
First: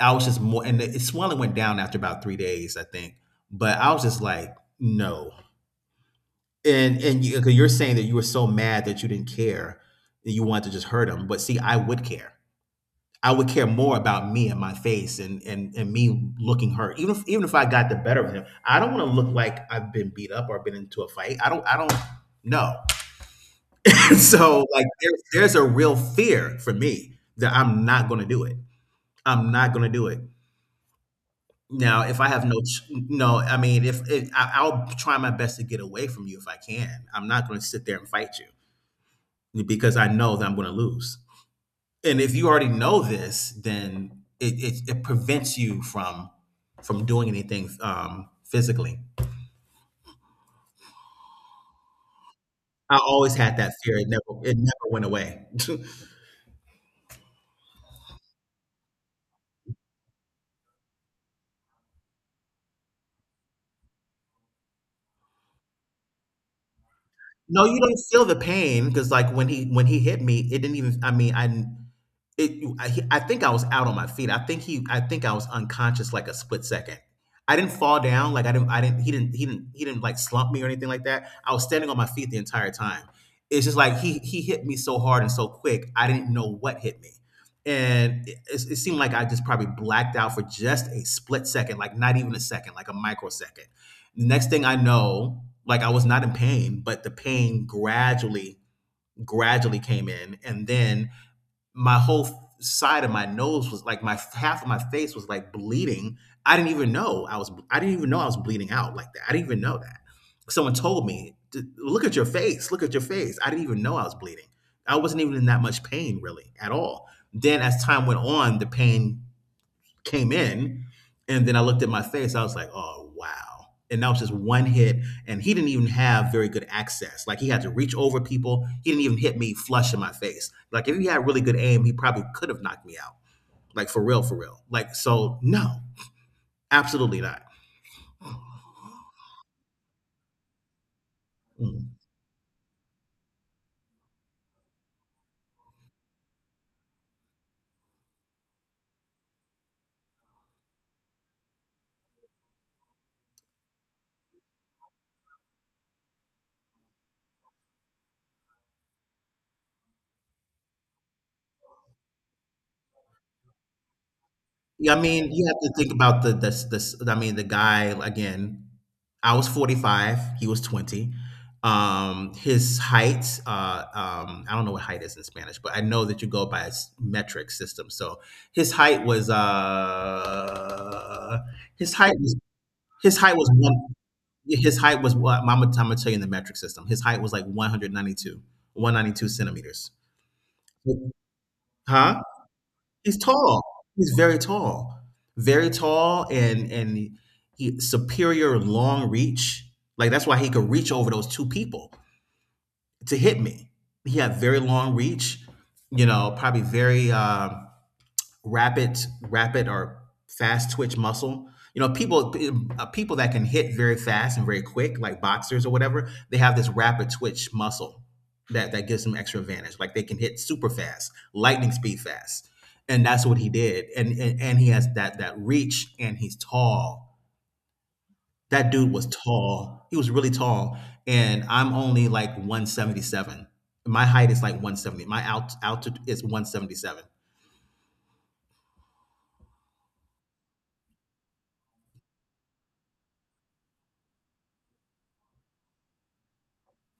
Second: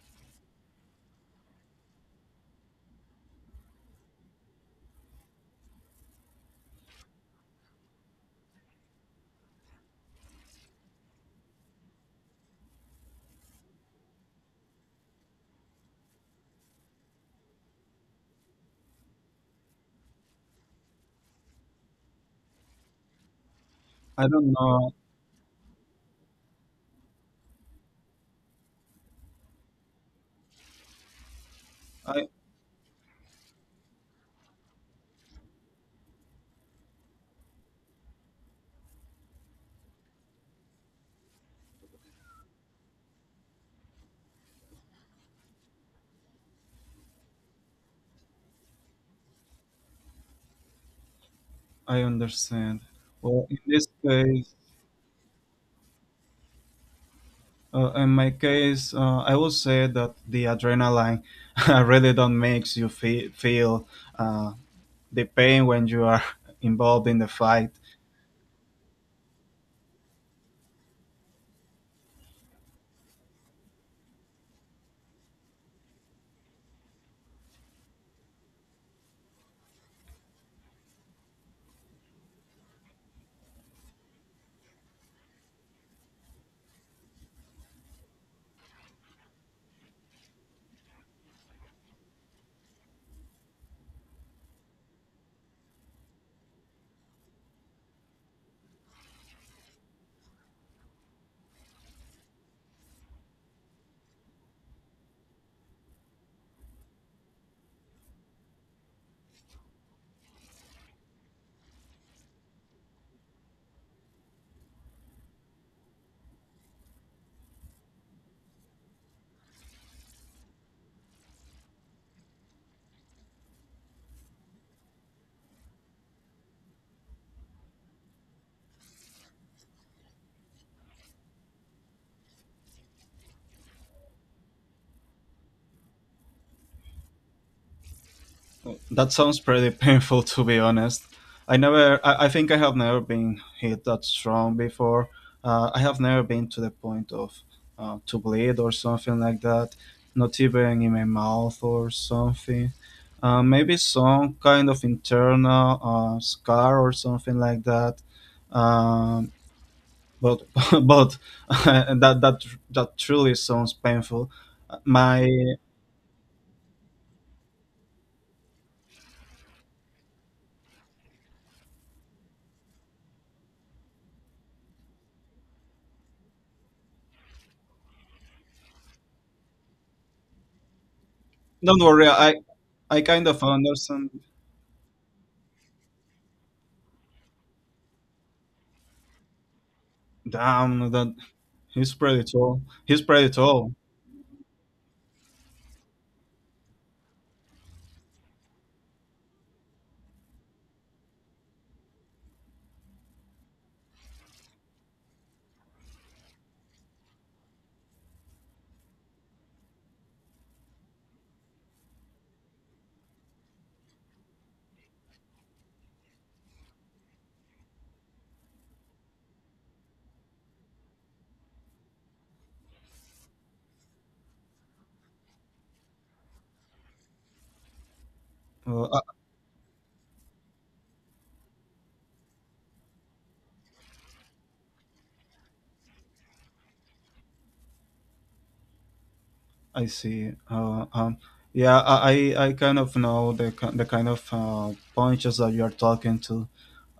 Speaker 2: I was just more, and the swelling went down after about three days, I think. But I was just like, no. And and you, 'cause you're saying that you were so mad that you didn't care, that you wanted to just hurt him. But see, I would care. I would care more about me and my face and and and me looking hurt. Even if, even if I got the better of him, I don't want to look like I've been beat up or been into a fight. I don't. I don't. No. (laughs)
Speaker 1: I don't
Speaker 2: So like,
Speaker 1: know.
Speaker 2: there's there's a real fear for me that I'm not going to do it. I'm not going to do it. Now, if I
Speaker 1: I
Speaker 2: have no, ch- no, I mean, if, if I, I'll try my best to get away from you if I can. I'm not going to sit there and fight you because I know that I'm going to lose. And if you already know this, then it, it, it prevents you from from doing anything um, physically.
Speaker 1: I understand.
Speaker 2: I always
Speaker 1: Well,
Speaker 2: had
Speaker 1: in
Speaker 2: that
Speaker 1: this
Speaker 2: fear. It never
Speaker 1: case,
Speaker 2: it never went away. (laughs)
Speaker 1: uh, in my case, uh, I would say that the adrenaline (laughs) really don't makes you fe- feel uh, the pain when you are (laughs) involved in the
Speaker 2: No,
Speaker 1: fight.
Speaker 2: you don't feel the pain because like when he when he hit me, it didn't even. I mean, I It, I, he- I think I was out on my feet. I think he, I think I was unconscious like a split second. I didn't fall down. Like I didn't, I didn't, he didn't, he didn't, he didn't like slump me or anything like that. I was standing on my feet the entire time. It's just like he, he hit me so hard and so quick. I didn't know what hit me. And it, it it seemed like I just probably blacked out for just a split second, like not even a second, like a microsecond. Next thing I know, like I was not in pain, but the pain gradually, gradually came in. And then my whole side of my nose was like, my half of my face was like bleeding. I didn't even know I was I didn't even know I was bleeding out like that. I didn't even know that. Someone told me, "Look at your face. Look at your face." I didn't even know I was bleeding. I wasn't even in that much pain really at all. Then as time went on, the pain came in, and then I looked at my face. I was like, oh wow. And that was just one hit, and he didn't even have very good access. Like he had to reach over people. He didn't even hit me flush in my face. Like if he had really good aim, he probably could have knocked me out. Like for real, for real. Like so, no, absolutely not.
Speaker 1: That sounds pretty painful, to be honest. I
Speaker 2: Mm.
Speaker 1: never, I, I think I have never been hit that strong before. Uh, I have never been to the point of uh, to bleed or something like that, not even in my mouth or something. Uh, maybe some kind of internal uh, scar or something like that. Um, but (laughs) but (laughs) that that that truly sounds painful.
Speaker 2: Yeah, I
Speaker 1: My
Speaker 2: mean, you have to think about the this this. I mean, the guy again. I was forty five. He was twenty. Um, his height. Uh, um, I don't know what height is in Spanish, but I know that you go by a s- metric system. So his height was. Uh,
Speaker 1: Don't
Speaker 2: his
Speaker 1: worry,
Speaker 2: height was.
Speaker 1: I I
Speaker 2: His
Speaker 1: kind
Speaker 2: height
Speaker 1: of
Speaker 2: was one.
Speaker 1: understand.
Speaker 2: His height was what? I'm gonna, I'm gonna tell you in the metric system. His height was like one hundred ninety-two one hundred ninety-two centimeters.
Speaker 1: Damn, that he's
Speaker 2: Huh?
Speaker 1: pretty tall. He's
Speaker 2: He's
Speaker 1: pretty
Speaker 2: tall.
Speaker 1: tall.
Speaker 2: He's very tall, very tall, and and he superior long reach. Like that's why he could reach over those two people to hit me. He had very long reach. You know, probably very. Um, rapid Rapid or fast twitch muscle. You know people, uh, people that can hit very fast and very quick like boxers or whatever, they have this rapid twitch muscle that that gives them extra advantage. Like they can hit super fast, lightning speed fast, and that's what he did. And and, and he has that that reach and he's tall. That
Speaker 1: Uh,
Speaker 2: dude was tall. He was really tall. And I'm only like one seventy-seven. My height is like one seventy. My alt- altitude is one seventy-seven.
Speaker 1: I, I see. Uh, um, yeah, I, I I kind of know the ki- the kind of uh, punches that you're talking to.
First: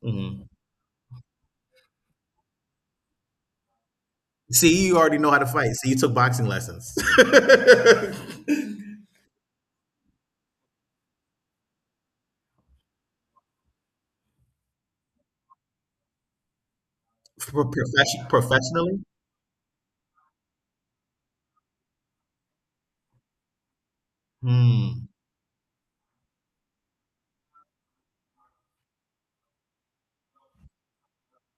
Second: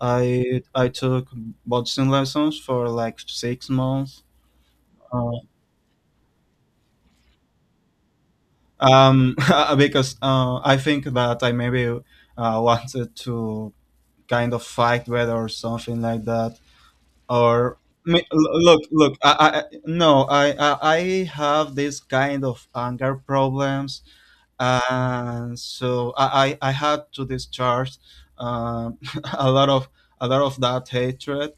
Speaker 1: I I took boxing lessons for like six months.
Speaker 2: See, you already know
Speaker 1: Uh,
Speaker 2: how to fight. So you took boxing lessons. (laughs) Pro-
Speaker 1: um, (laughs) because uh, I think that I maybe uh, wanted to kind of fight better or something like that. Or I
Speaker 2: profession-
Speaker 1: l- look
Speaker 2: professionally?
Speaker 1: look I, I I- no I, I I have this kind of anger problems.
Speaker 2: Hmm.
Speaker 1: And so i i, I had to discharge, um, (laughs) a lot of a lot of that hatred.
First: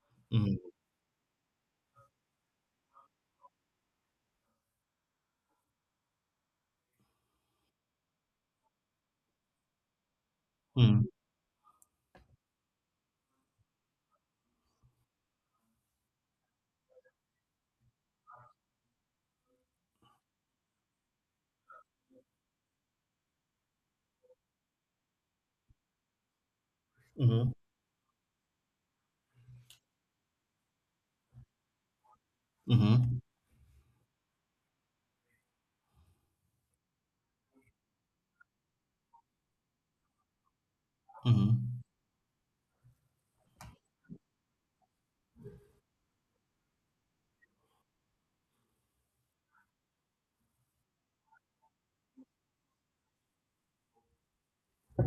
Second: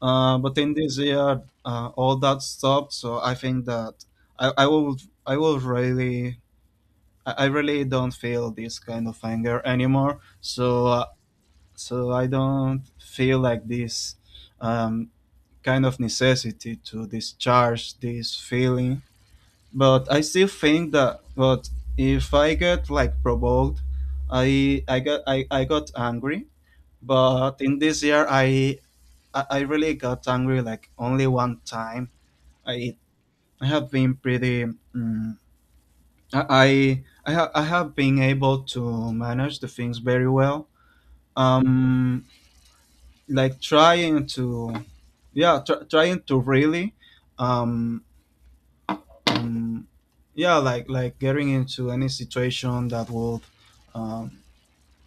Speaker 1: uh, But
Speaker 2: Mhm.
Speaker 1: in this year, uh, all that stopped, so I think that i i will i will really i I really don't feel this kind of anger anymore. So, uh,
Speaker 2: Mhm.
Speaker 1: so I don't feel like this, um, kind of necessity to discharge this feeling. But I still think that, but if I get like provoked, I I got I, I got angry.
Speaker 2: Mhm.
Speaker 1: But in this year, I I I really got angry like only one time. I
Speaker 2: Mhm.
Speaker 1: I have been pretty, mm, I I I, ha- I have been able to manage the things very well.
Speaker 2: Mhm.
Speaker 1: Um like, trying to, yeah, tr- trying to really um um yeah like like getting into any situation that would, um,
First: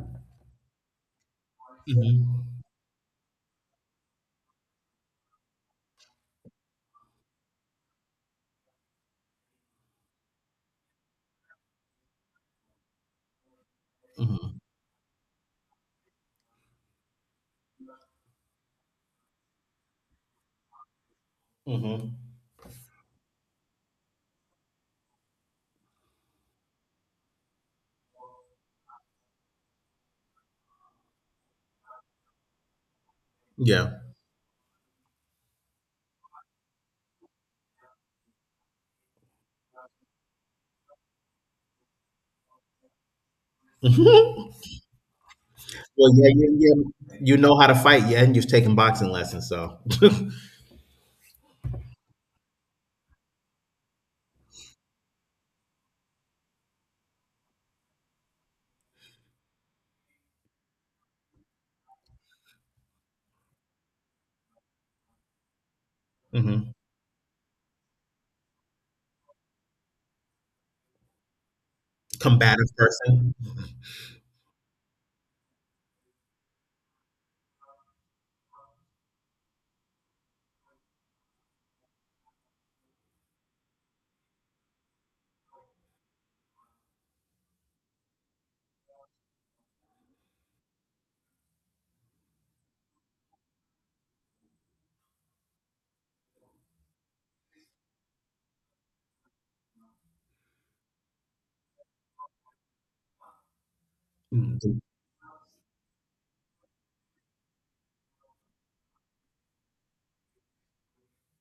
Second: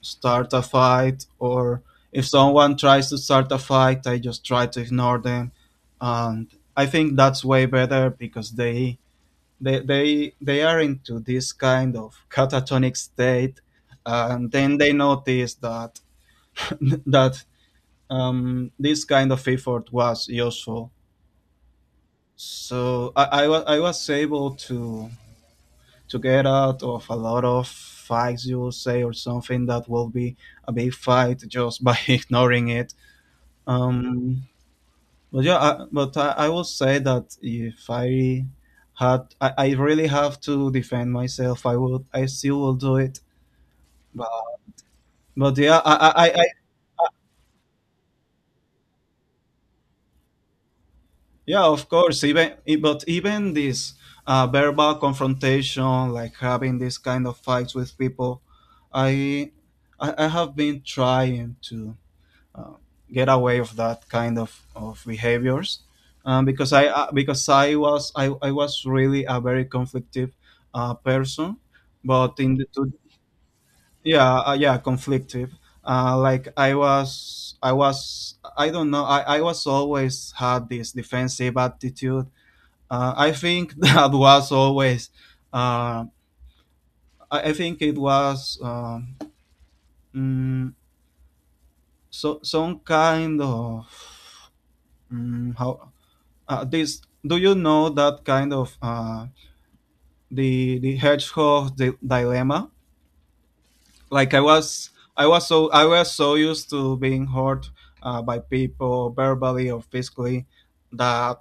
Speaker 1: start a fight. Or If
Speaker 2: Mhm.
Speaker 1: someone tries to start a fight, I just try to ignore them. And I think that's way better, because they they they, they are into this kind of catatonic state, and
Speaker 2: Mhm.
Speaker 1: then they notice that (laughs) that um, this kind of effort was useful.
Speaker 2: Mhm.
Speaker 1: So I, I, wa- I was able to to get out of a lot of fights, you will say, or something that will be a big fight, just by (laughs) ignoring it.
Speaker 2: Yeah.
Speaker 1: Um, but yeah, I, but I, I will say that if I had, I, I really have to defend myself, I would, I still will do it. But
Speaker 2: (laughs)
Speaker 1: but yeah, I, I,
Speaker 2: Well, yeah,
Speaker 1: I,
Speaker 2: yeah,
Speaker 1: I-
Speaker 2: yeah. You know how to fight, yeah, and you've taken boxing lessons, so. (laughs)
Speaker 1: yeah, of course. Even i- but even this, uh, verbal confrontation, like having this kind of fights with people, I, I, I have been trying to. uh, get away of that kind of, of behaviors, um, because
Speaker 2: Hmm.
Speaker 1: I uh, because I was I, I was really a very conflictive, uh, person. But in the
Speaker 2: Combative
Speaker 1: two,
Speaker 2: person.
Speaker 1: yeah, uh, yeah conflictive. Uh, like, I was I was I don't know, I, I was always had this defensive attitude. uh, I think (laughs) that was always, uh, I, I think it was, um, mm, so, some kind of, mm, how, uh, this, do you know that kind of, uh, the the hedgehog di- dilemma. Like, i
Speaker 2: The,
Speaker 1: was i was so i was so used to being hurt, uh, by people verbally or physically, that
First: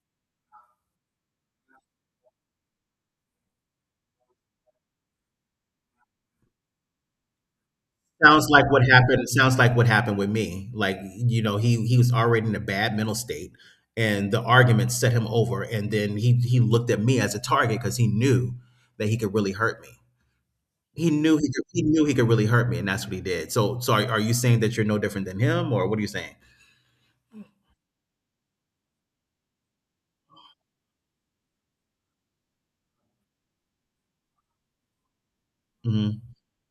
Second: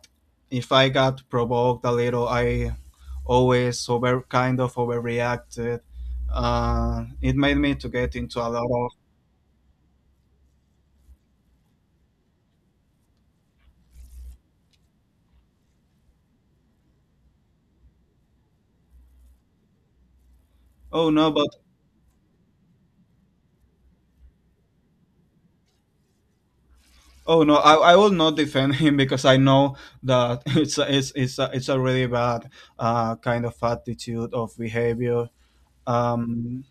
Speaker 1: if I got provoked a little, I always, over, kind of overreacted. Uh, it made me to get into
Speaker 2: Sounds
Speaker 1: a lot
Speaker 2: like what
Speaker 1: of.
Speaker 2: happened. Sounds like what happened with me. Like you know, he he was already in a bad mental state, and the argument set him over. And then he he looked at me as a target because he knew that he could really hurt me.
Speaker 1: Oh
Speaker 2: He
Speaker 1: no,
Speaker 2: knew he
Speaker 1: but
Speaker 2: could, he knew he could really hurt me, and that's what he did. So so are, are you saying that you're no different than him, or what are you saying?
Speaker 1: oh no, I, I will not defend (laughs) him because I know that (laughs) it's a, it's it's a, it's a really bad, uh, kind of attitude of behavior.
Speaker 2: Hmm.
Speaker 1: Um,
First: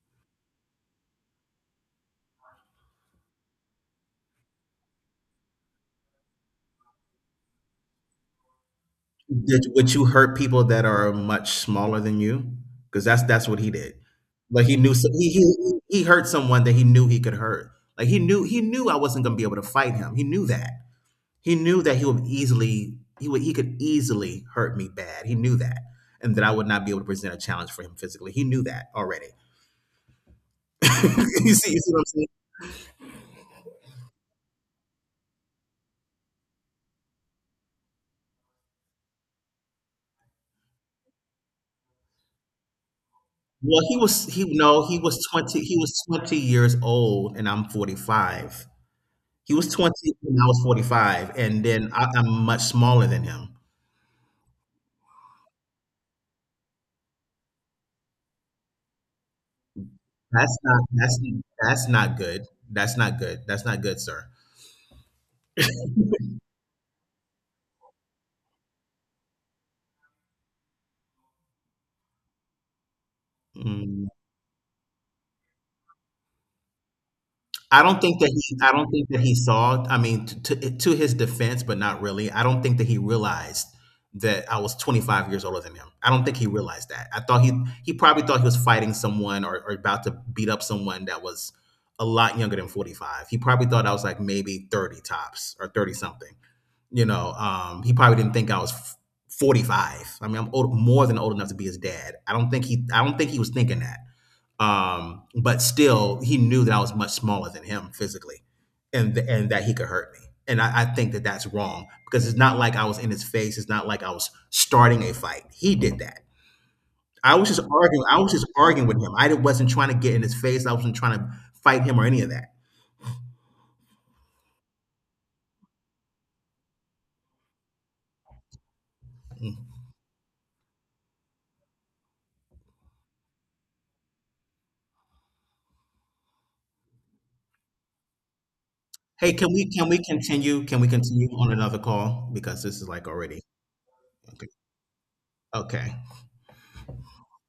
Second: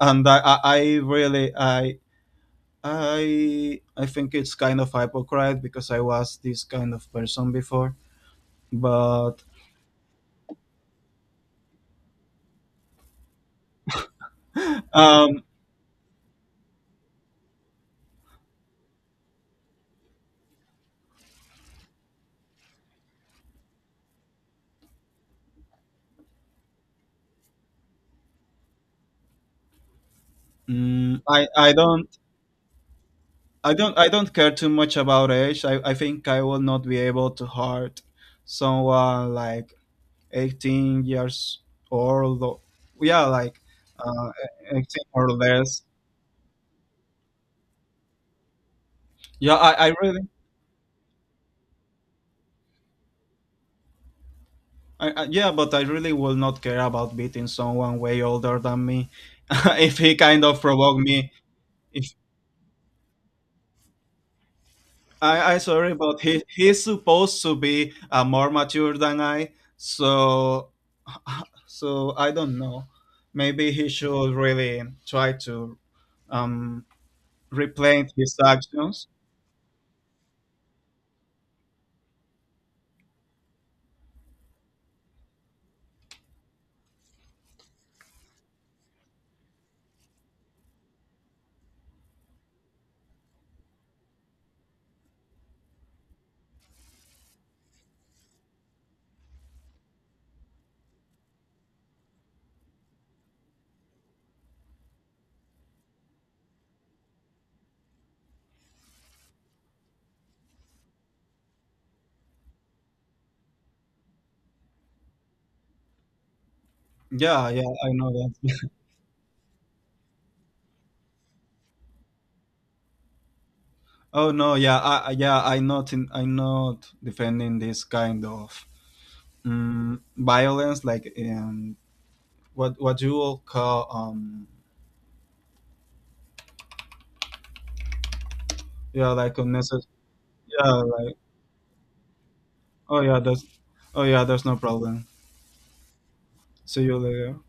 Speaker 1: and I, I I really, I I I think it's kind of hypocrite because I was this kind of person before. But,
Speaker 2: Did, would you hurt people that are much smaller than you? Because that's that's what he did. Like he knew so- he,
Speaker 1: um,
Speaker 2: he he hurt someone that he knew he could hurt. Like he knew he knew I wasn't gonna be able to fight him. He knew that. He knew that he would easily he would he could easily hurt me bad. He knew that. And that I would not be able to present a challenge for him physically. He knew that already. (laughs)
Speaker 1: mm, I
Speaker 2: You see,
Speaker 1: I
Speaker 2: you see what I'm
Speaker 1: don't
Speaker 2: saying?
Speaker 1: I don't I don't care too much about age. I, I think I will not be able to hurt someone like eighteen years old. Yeah, like,
Speaker 2: Well, he was
Speaker 1: uh,
Speaker 2: he no, he
Speaker 1: eighteen
Speaker 2: was
Speaker 1: or
Speaker 2: 20 he
Speaker 1: less.
Speaker 2: was twenty years old and I'm forty-five. He
Speaker 1: Yeah,
Speaker 2: was
Speaker 1: i, I
Speaker 2: twenty
Speaker 1: really.
Speaker 2: and I was forty-five and then I, I'm much smaller than him.
Speaker 1: I, I, yeah, but I really will not care about beating someone way older than me, (laughs) if he kind
Speaker 2: That's
Speaker 1: of
Speaker 2: not
Speaker 1: provoke
Speaker 2: that's
Speaker 1: me.
Speaker 2: that's
Speaker 1: if
Speaker 2: not good. That's not good. That's not good, sir.
Speaker 1: i i sorry, but he he's supposed to be, uh, more mature than I. So, so I don't know. Maybe he
Speaker 2: Mm.
Speaker 1: should really try to, um
Speaker 2: I don't
Speaker 1: replay
Speaker 2: think that
Speaker 1: his
Speaker 2: he I don't think
Speaker 1: actions.
Speaker 2: that he saw. I mean, to to to his defense, but not really, I don't think that he realized that I was twenty-five years older than him. I don't think he realized that. I thought he he probably thought he was fighting someone or, or about to beat up someone that was a lot younger than forty-five. He probably thought I was like maybe thirty tops or thirty something. You know, um, he probably didn't think I was f- forty-five. I mean, I'm old, more than old enough to be his dad. I don't think he I don't think he was thinking that. Um, but still, he knew that I was much smaller than him physically, and th- and that he could hurt me. And I, I think that that's wrong because it's not like I was in his face. It's not like I was starting a fight. He did that. I was
Speaker 1: Yeah,
Speaker 2: just
Speaker 1: yeah, I
Speaker 2: arguing.
Speaker 1: know
Speaker 2: I was just
Speaker 1: that.
Speaker 2: arguing with him. I wasn't trying to get in his face. I wasn't trying to fight him or any of that.
Speaker 1: Oh no, yeah, I, yeah, I'm not, in, I'm not defending this kind of,
Speaker 2: Mm.
Speaker 1: um, violence, like, um, what what you will call, um, yeah,
Speaker 2: Hey,
Speaker 1: like,
Speaker 2: can we
Speaker 1: unnecessary,
Speaker 2: can we continue?
Speaker 1: yeah,
Speaker 2: Can we
Speaker 1: like,
Speaker 2: continue on another call because this is
Speaker 1: oh
Speaker 2: like
Speaker 1: yeah,
Speaker 2: already
Speaker 1: that's, oh yeah, there's
Speaker 2: okay.
Speaker 1: no problem.
Speaker 2: Okay.
Speaker 1: See you later.